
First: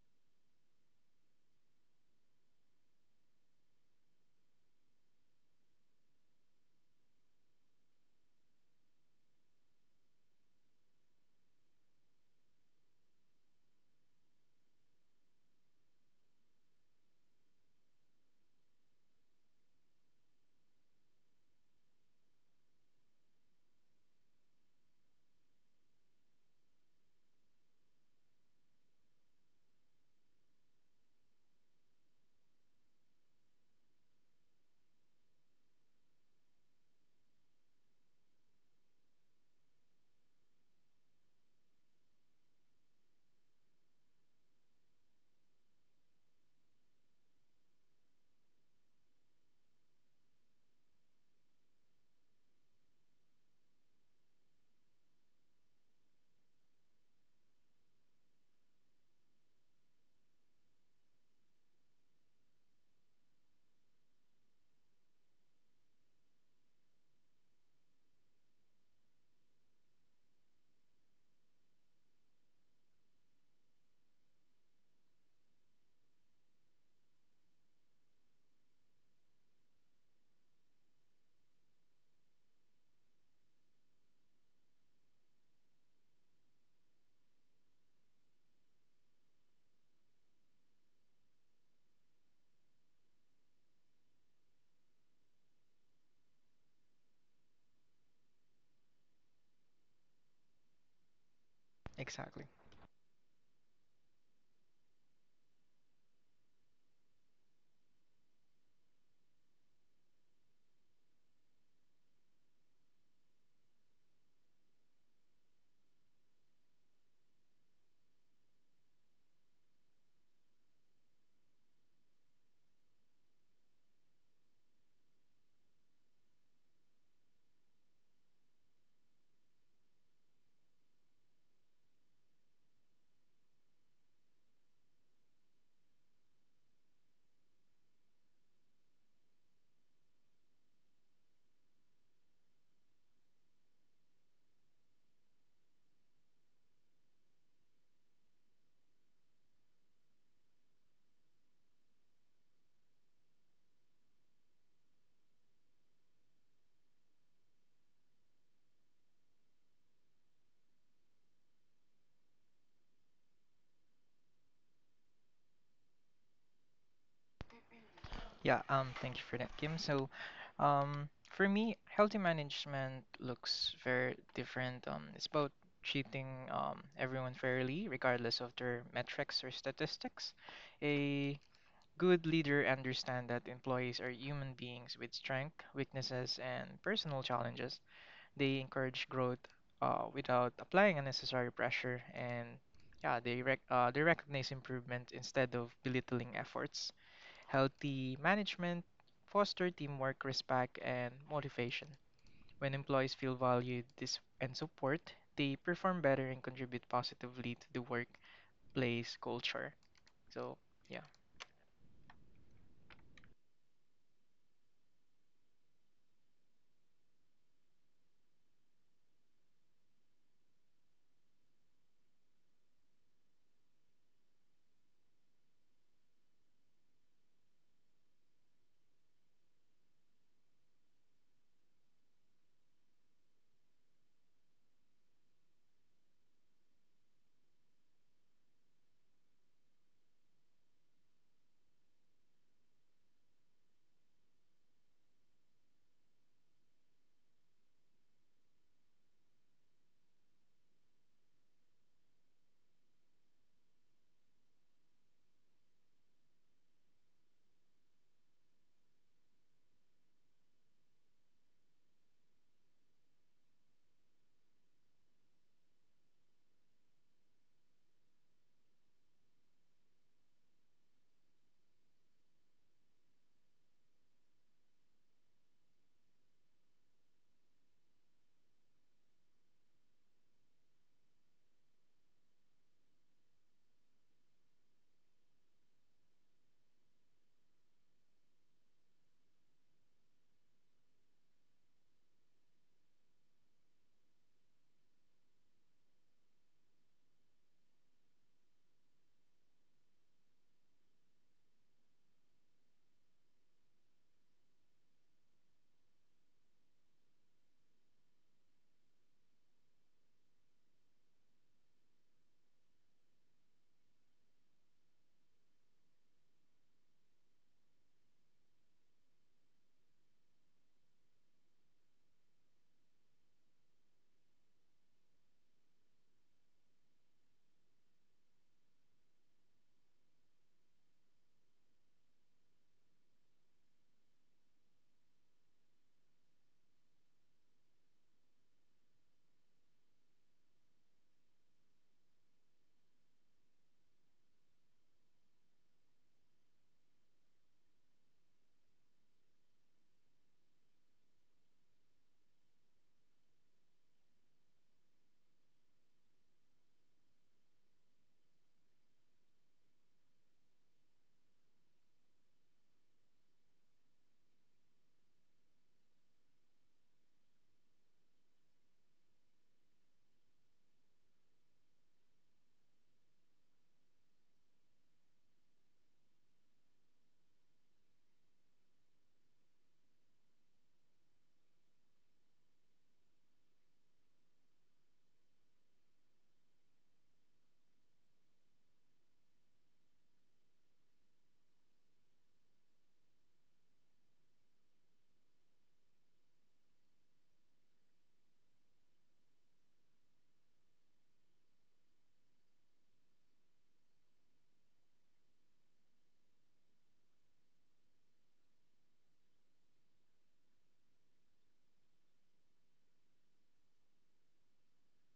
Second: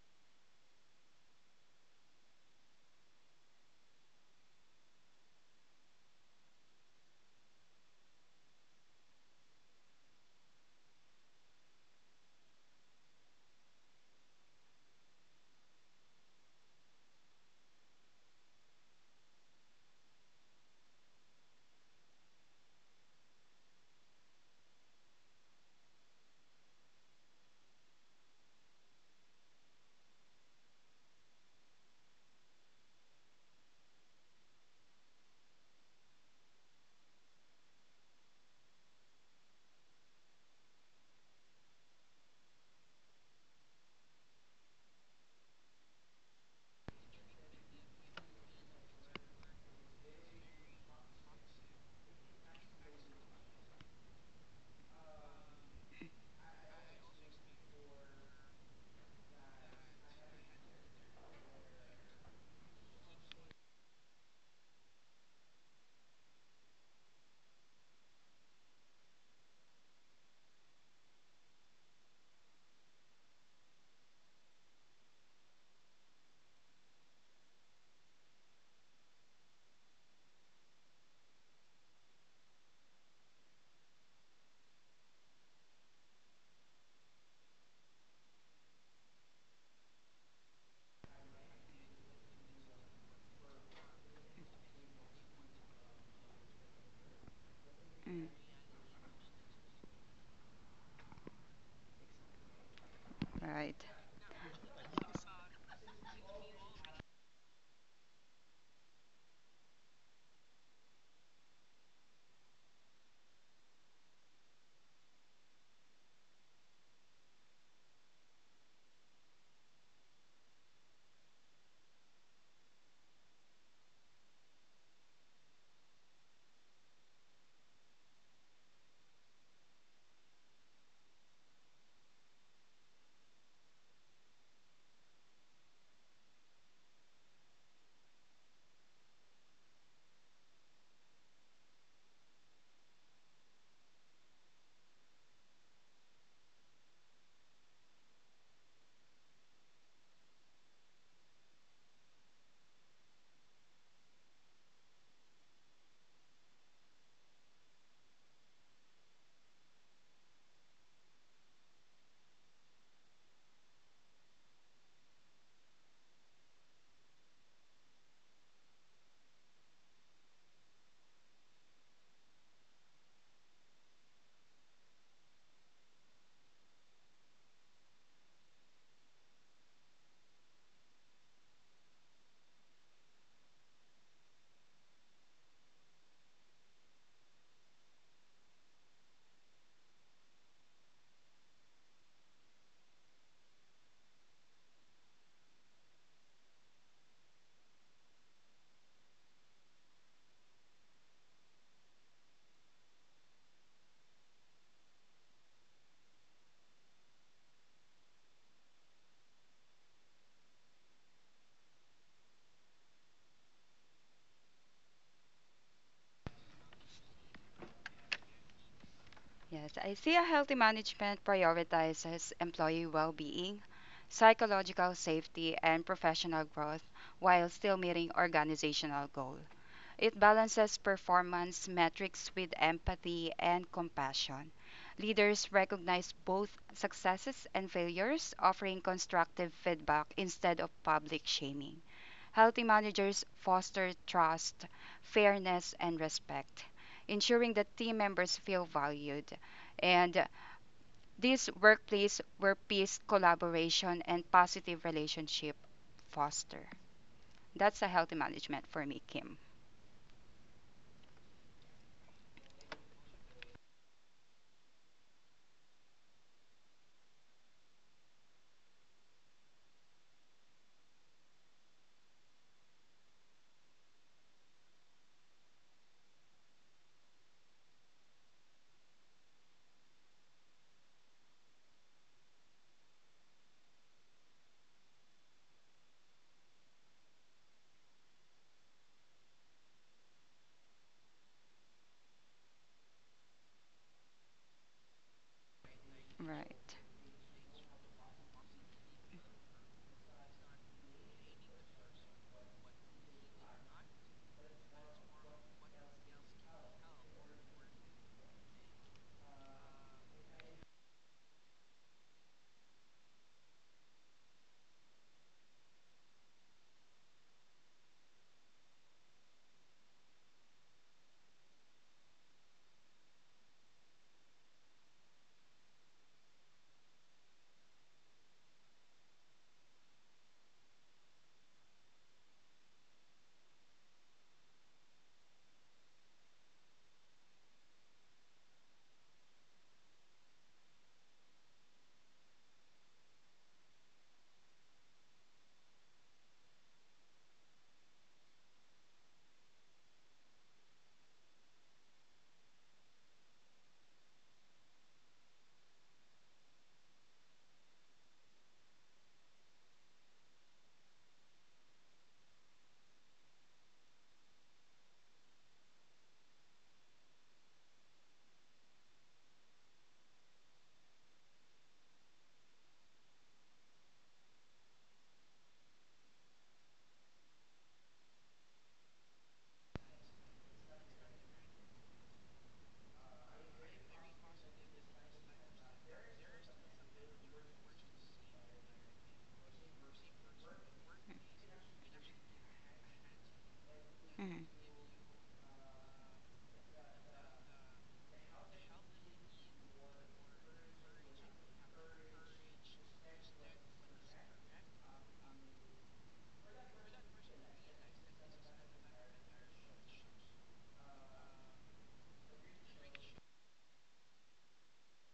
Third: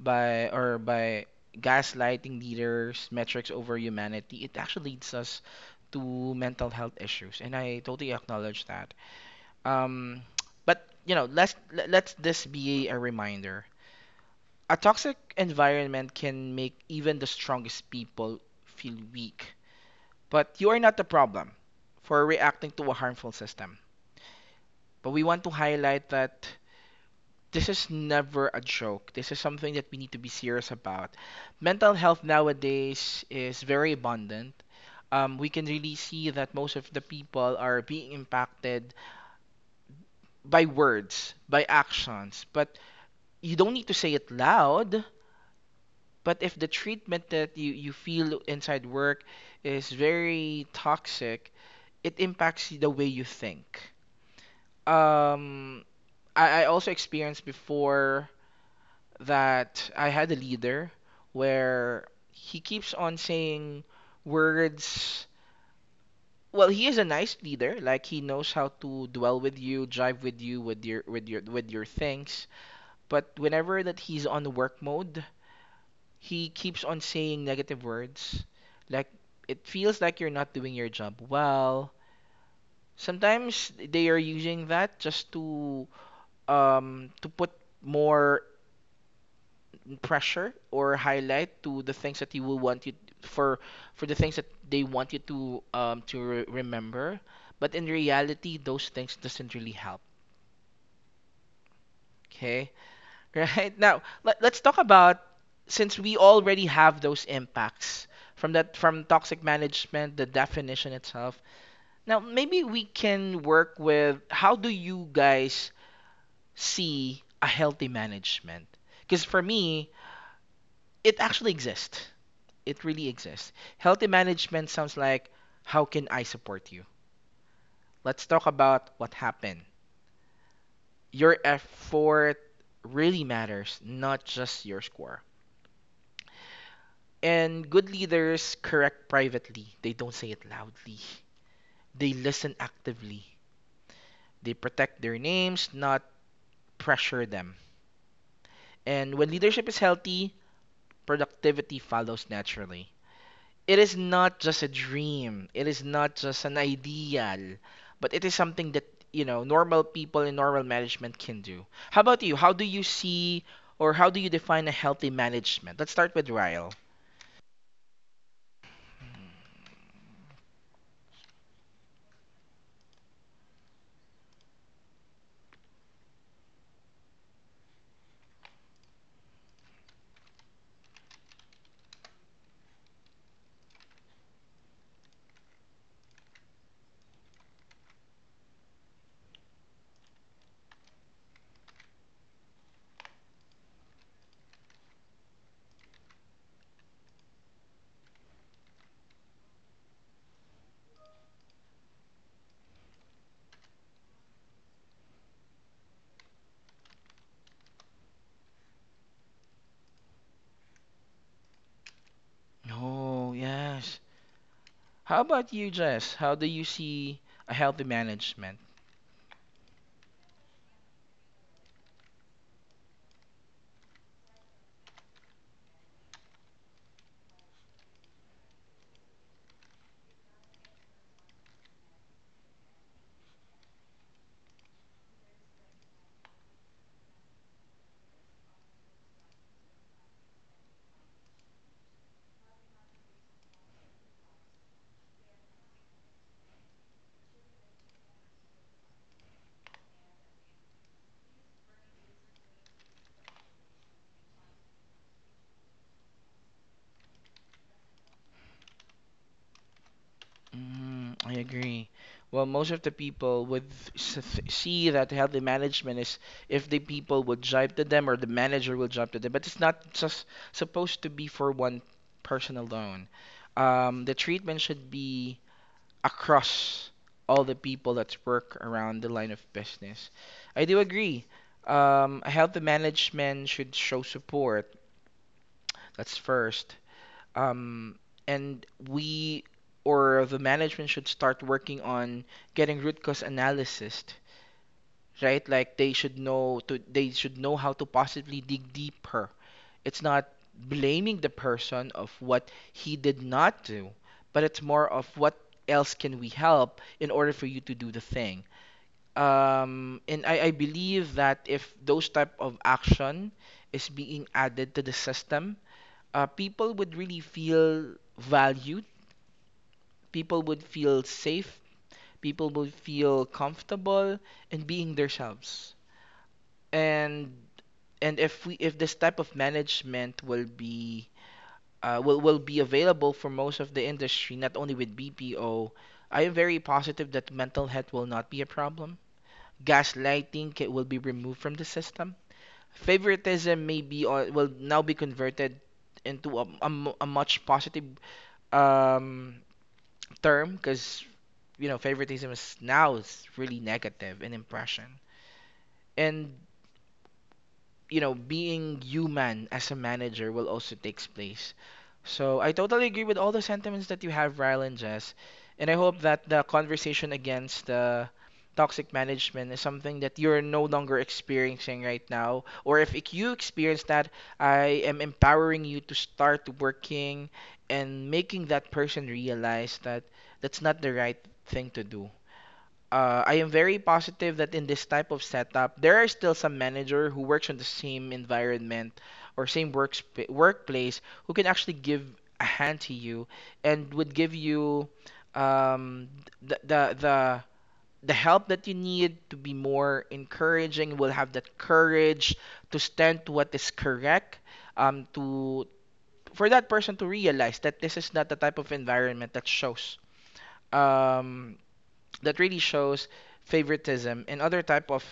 by gaslighting leaders, metrics over humanity, it actually leads us to mental health issues, and I totally acknowledge that. um but you know, let this be a reminder. A toxic environment can make even the strongest people feel weak, but you are not the problem for reacting to a harmful system. But we want to highlight that this is never a joke. This is something that we need to be serious about. Mental health nowadays is very abundant. We can really see that most of the people are being impacted by words, by actions. But you don't need to say it loud. But if the treatment that you feel inside work is very toxic, it impacts the way you think. Um, I also experienced before that I had a leader where he keeps on saying words. Well, he is a nice leader. Like he knows how to dwell with you, drive with you with your things. But whenever that he's on work mode, he keeps on saying negative words. Like it feels like you're not doing your job well. Sometimes they are using that just to put more pressure or highlight to the things that you will want you for for the things that they want you to remember, but in Mm, reality those things doesn't really help. Exactly. Okay. Right right. now, let's talk about, since we already have those impacts from toxic management, the definition itself, now maybe we can work with how do you guys see a healthy management, because for me it actually exists, it really exists. Healthy management sounds like, how can I support you? Let's talk about what happened. Your effort really matters, not just your score. And good leaders correct privately, they don't say it loudly. They listen actively, they protect their names, not pressure them. And when leadership is healthy, productivity follows naturally. It is not just a dream. It is not just an ideal, but it is something that, you know, normal people in normal management can do. How about you? How do you see or how do you define a healthy management? Let's start with Ryle. Yeah, thank you for that, Kim. So, for me, healthy management looks very different. It's about treating everyone fairly, regardless of their metrics or statistics. A good leader understands that employees are human beings with strengths, weaknesses, and personal challenges. They encourage growth without applying unnecessary pressure, and yeah, they recognize improvement instead of belittling efforts. Healthy management foster teamwork, respect, and motivation. When employees feel and support, they perform better and contribute positively to the workplace culture. So, yeah, Oh, yes. How about you, Jess? How do you see a healthy management? Yes, I see a healthy management prioritizes employee well-being, psychological safety, and professional growth while still meeting organizational goals. It balances performance metrics with empathy and compassion. Leaders recognize both successes and failures, offering constructive feedback instead of public shaming. Healthy managers foster trust, fairness, and respect, ensuring that team members feel valued. And this workplace where peace, collaboration, and positive relationship foster. That's a healthy management for me, Kim. Mm, I agree. Well, most of the people would see that healthy management is if the people would jive to them or the manager will jive to them, but it's not just supposed to be for one person alone. The treatment should be across all the people that work around the line of business. I do agree. A healthy management should show support. That's first. um, and we or the management should start working on getting root cause analysis right. Like they should know Right. to they should know how to possibly dig deeper. It's not blaming the person of what he did not do, but it's more of what else can we help in order for you to do the thing. And I believe that if those type of action is being added to the system, people would really feel valued, people would feel safe, people would feel comfortable in being themselves. And if this type of management will be available for most of the industry, not only with BPO, I am very positive that mental health will not be a problem. Will be removed from the system. Favoritism may be or will now be converted into a much positive um, term, because you know favoritism is really negative in impression. And you know being human as a manager will also takes place. So I totally agree with all the sentiments that you have, Ryle and Jess, and I hope that the conversation against the toxic management is something that you're no longer experiencing right now, or if it- you experience that, I am empowering you to start working and making that person realize that that's not the right thing to do. I am very positive that in this type of setup, there are still some manager who works on the same environment or same works workplace, who can actually give a hand to you and would give Mm. you, um, the, the the the help that you need to be more encouraging. Will have that courage to stand to what is correct. To For that person to realize that this is not the type of environment that shows. Um, that really shows favoritism and other type of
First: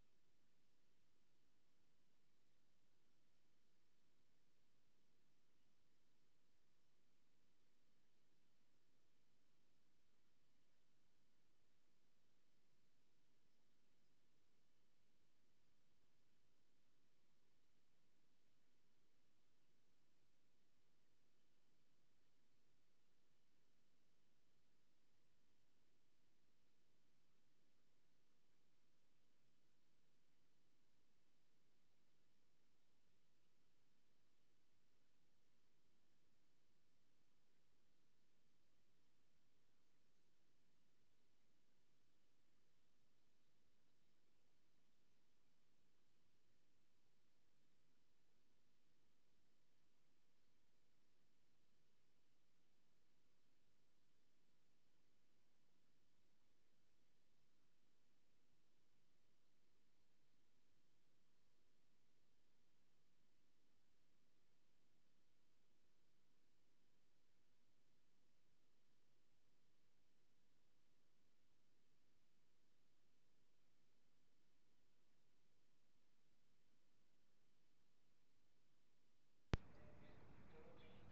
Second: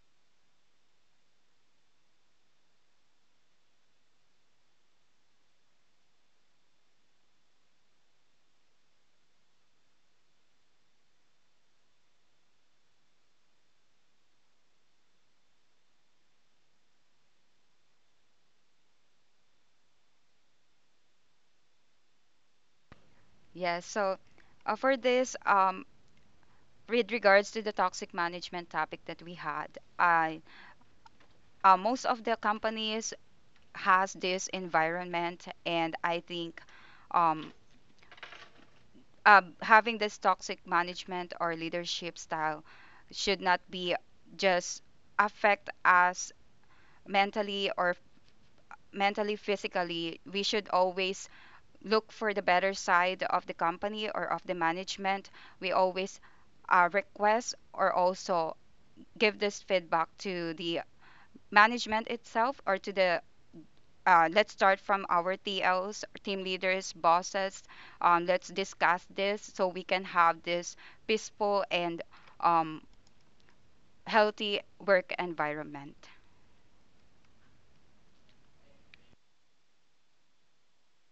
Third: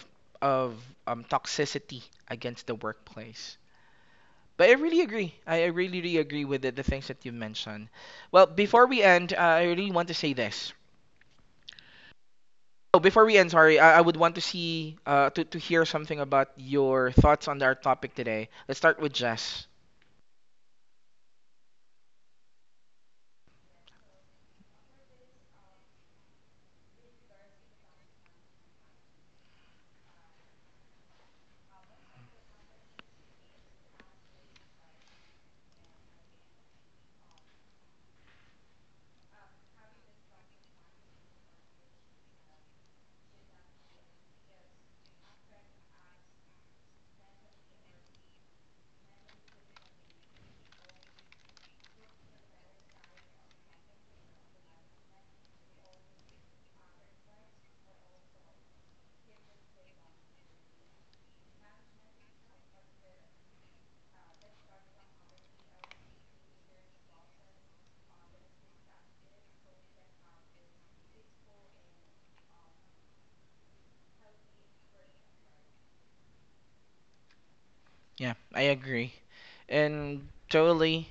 of um, toxicity against the workplace. But I really agree. I really, really agree with the things that you mentioned. Well, before we end, I really want to say this. Oh, before we end, sorry, I would want to see to hear something about your thoughts on our topic today. Let's start with Jess. Yes. So, for this, with regards to the toxic management topic that we had, I most of the companies has this environment, and I think um, having this toxic management or leadership style should not be just affect us mentally or mentally physically. We should always look for the better side of the company or of the management. We always request or also give this feedback to the management itself or to the let's start from our TLs, team leaders, bosses. Let's discuss this so we can have this peaceful and um, healthy work environment. Yeah, I agree. And totally,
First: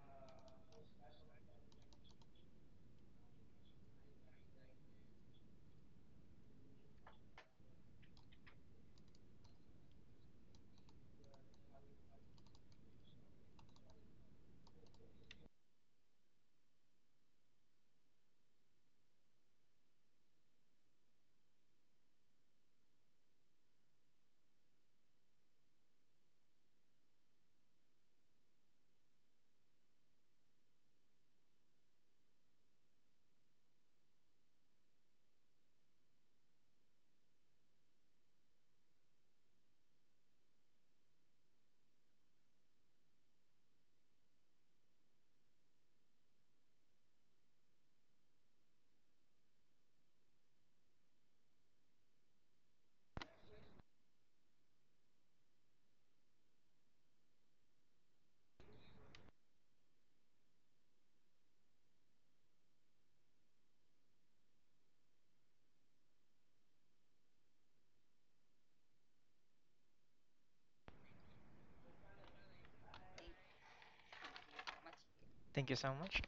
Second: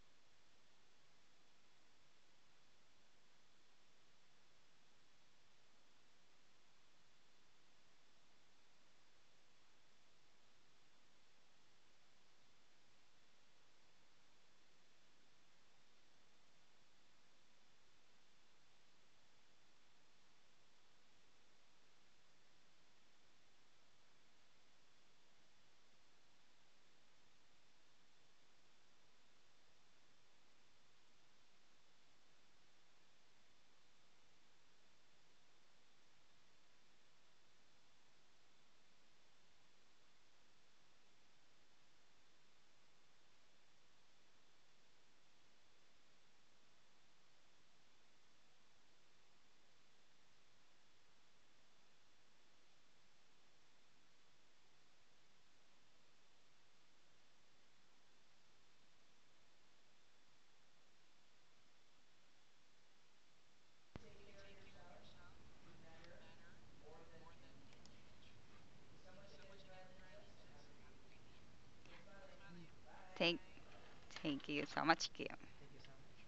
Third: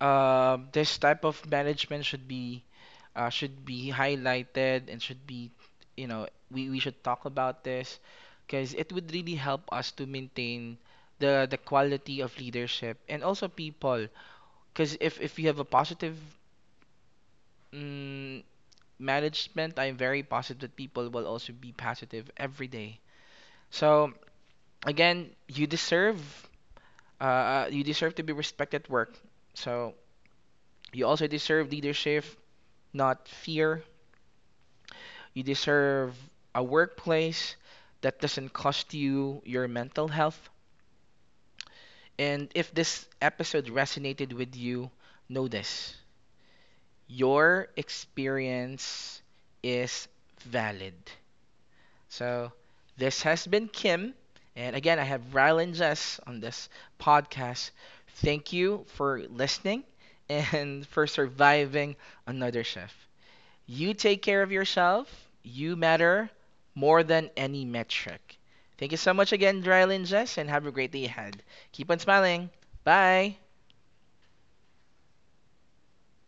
this type of management should be highlighted and should be, you know, we should talk about this, because it would really help us to maintain the quality of leadership and also people. Because if you have a positive, mm, management, I'm very positive that people will also be positive every day. So again, you deserve to be respected at work. So you also deserve leadership, not fear. You deserve a workplace that doesn't cost you your mental health. And if this episode resonated with you, know this, your experience is valid. So, this has been Kim. And again, I have Rylan Jess on this podcast. Thank you for listening and for surviving another shift. You take care of yourself. You matter more than any metric. Thank you so much again, Dryland Jess, and have a great day ahead. Keep on smiling. Bye. Thank, thank you so much, Kia. thank you so much.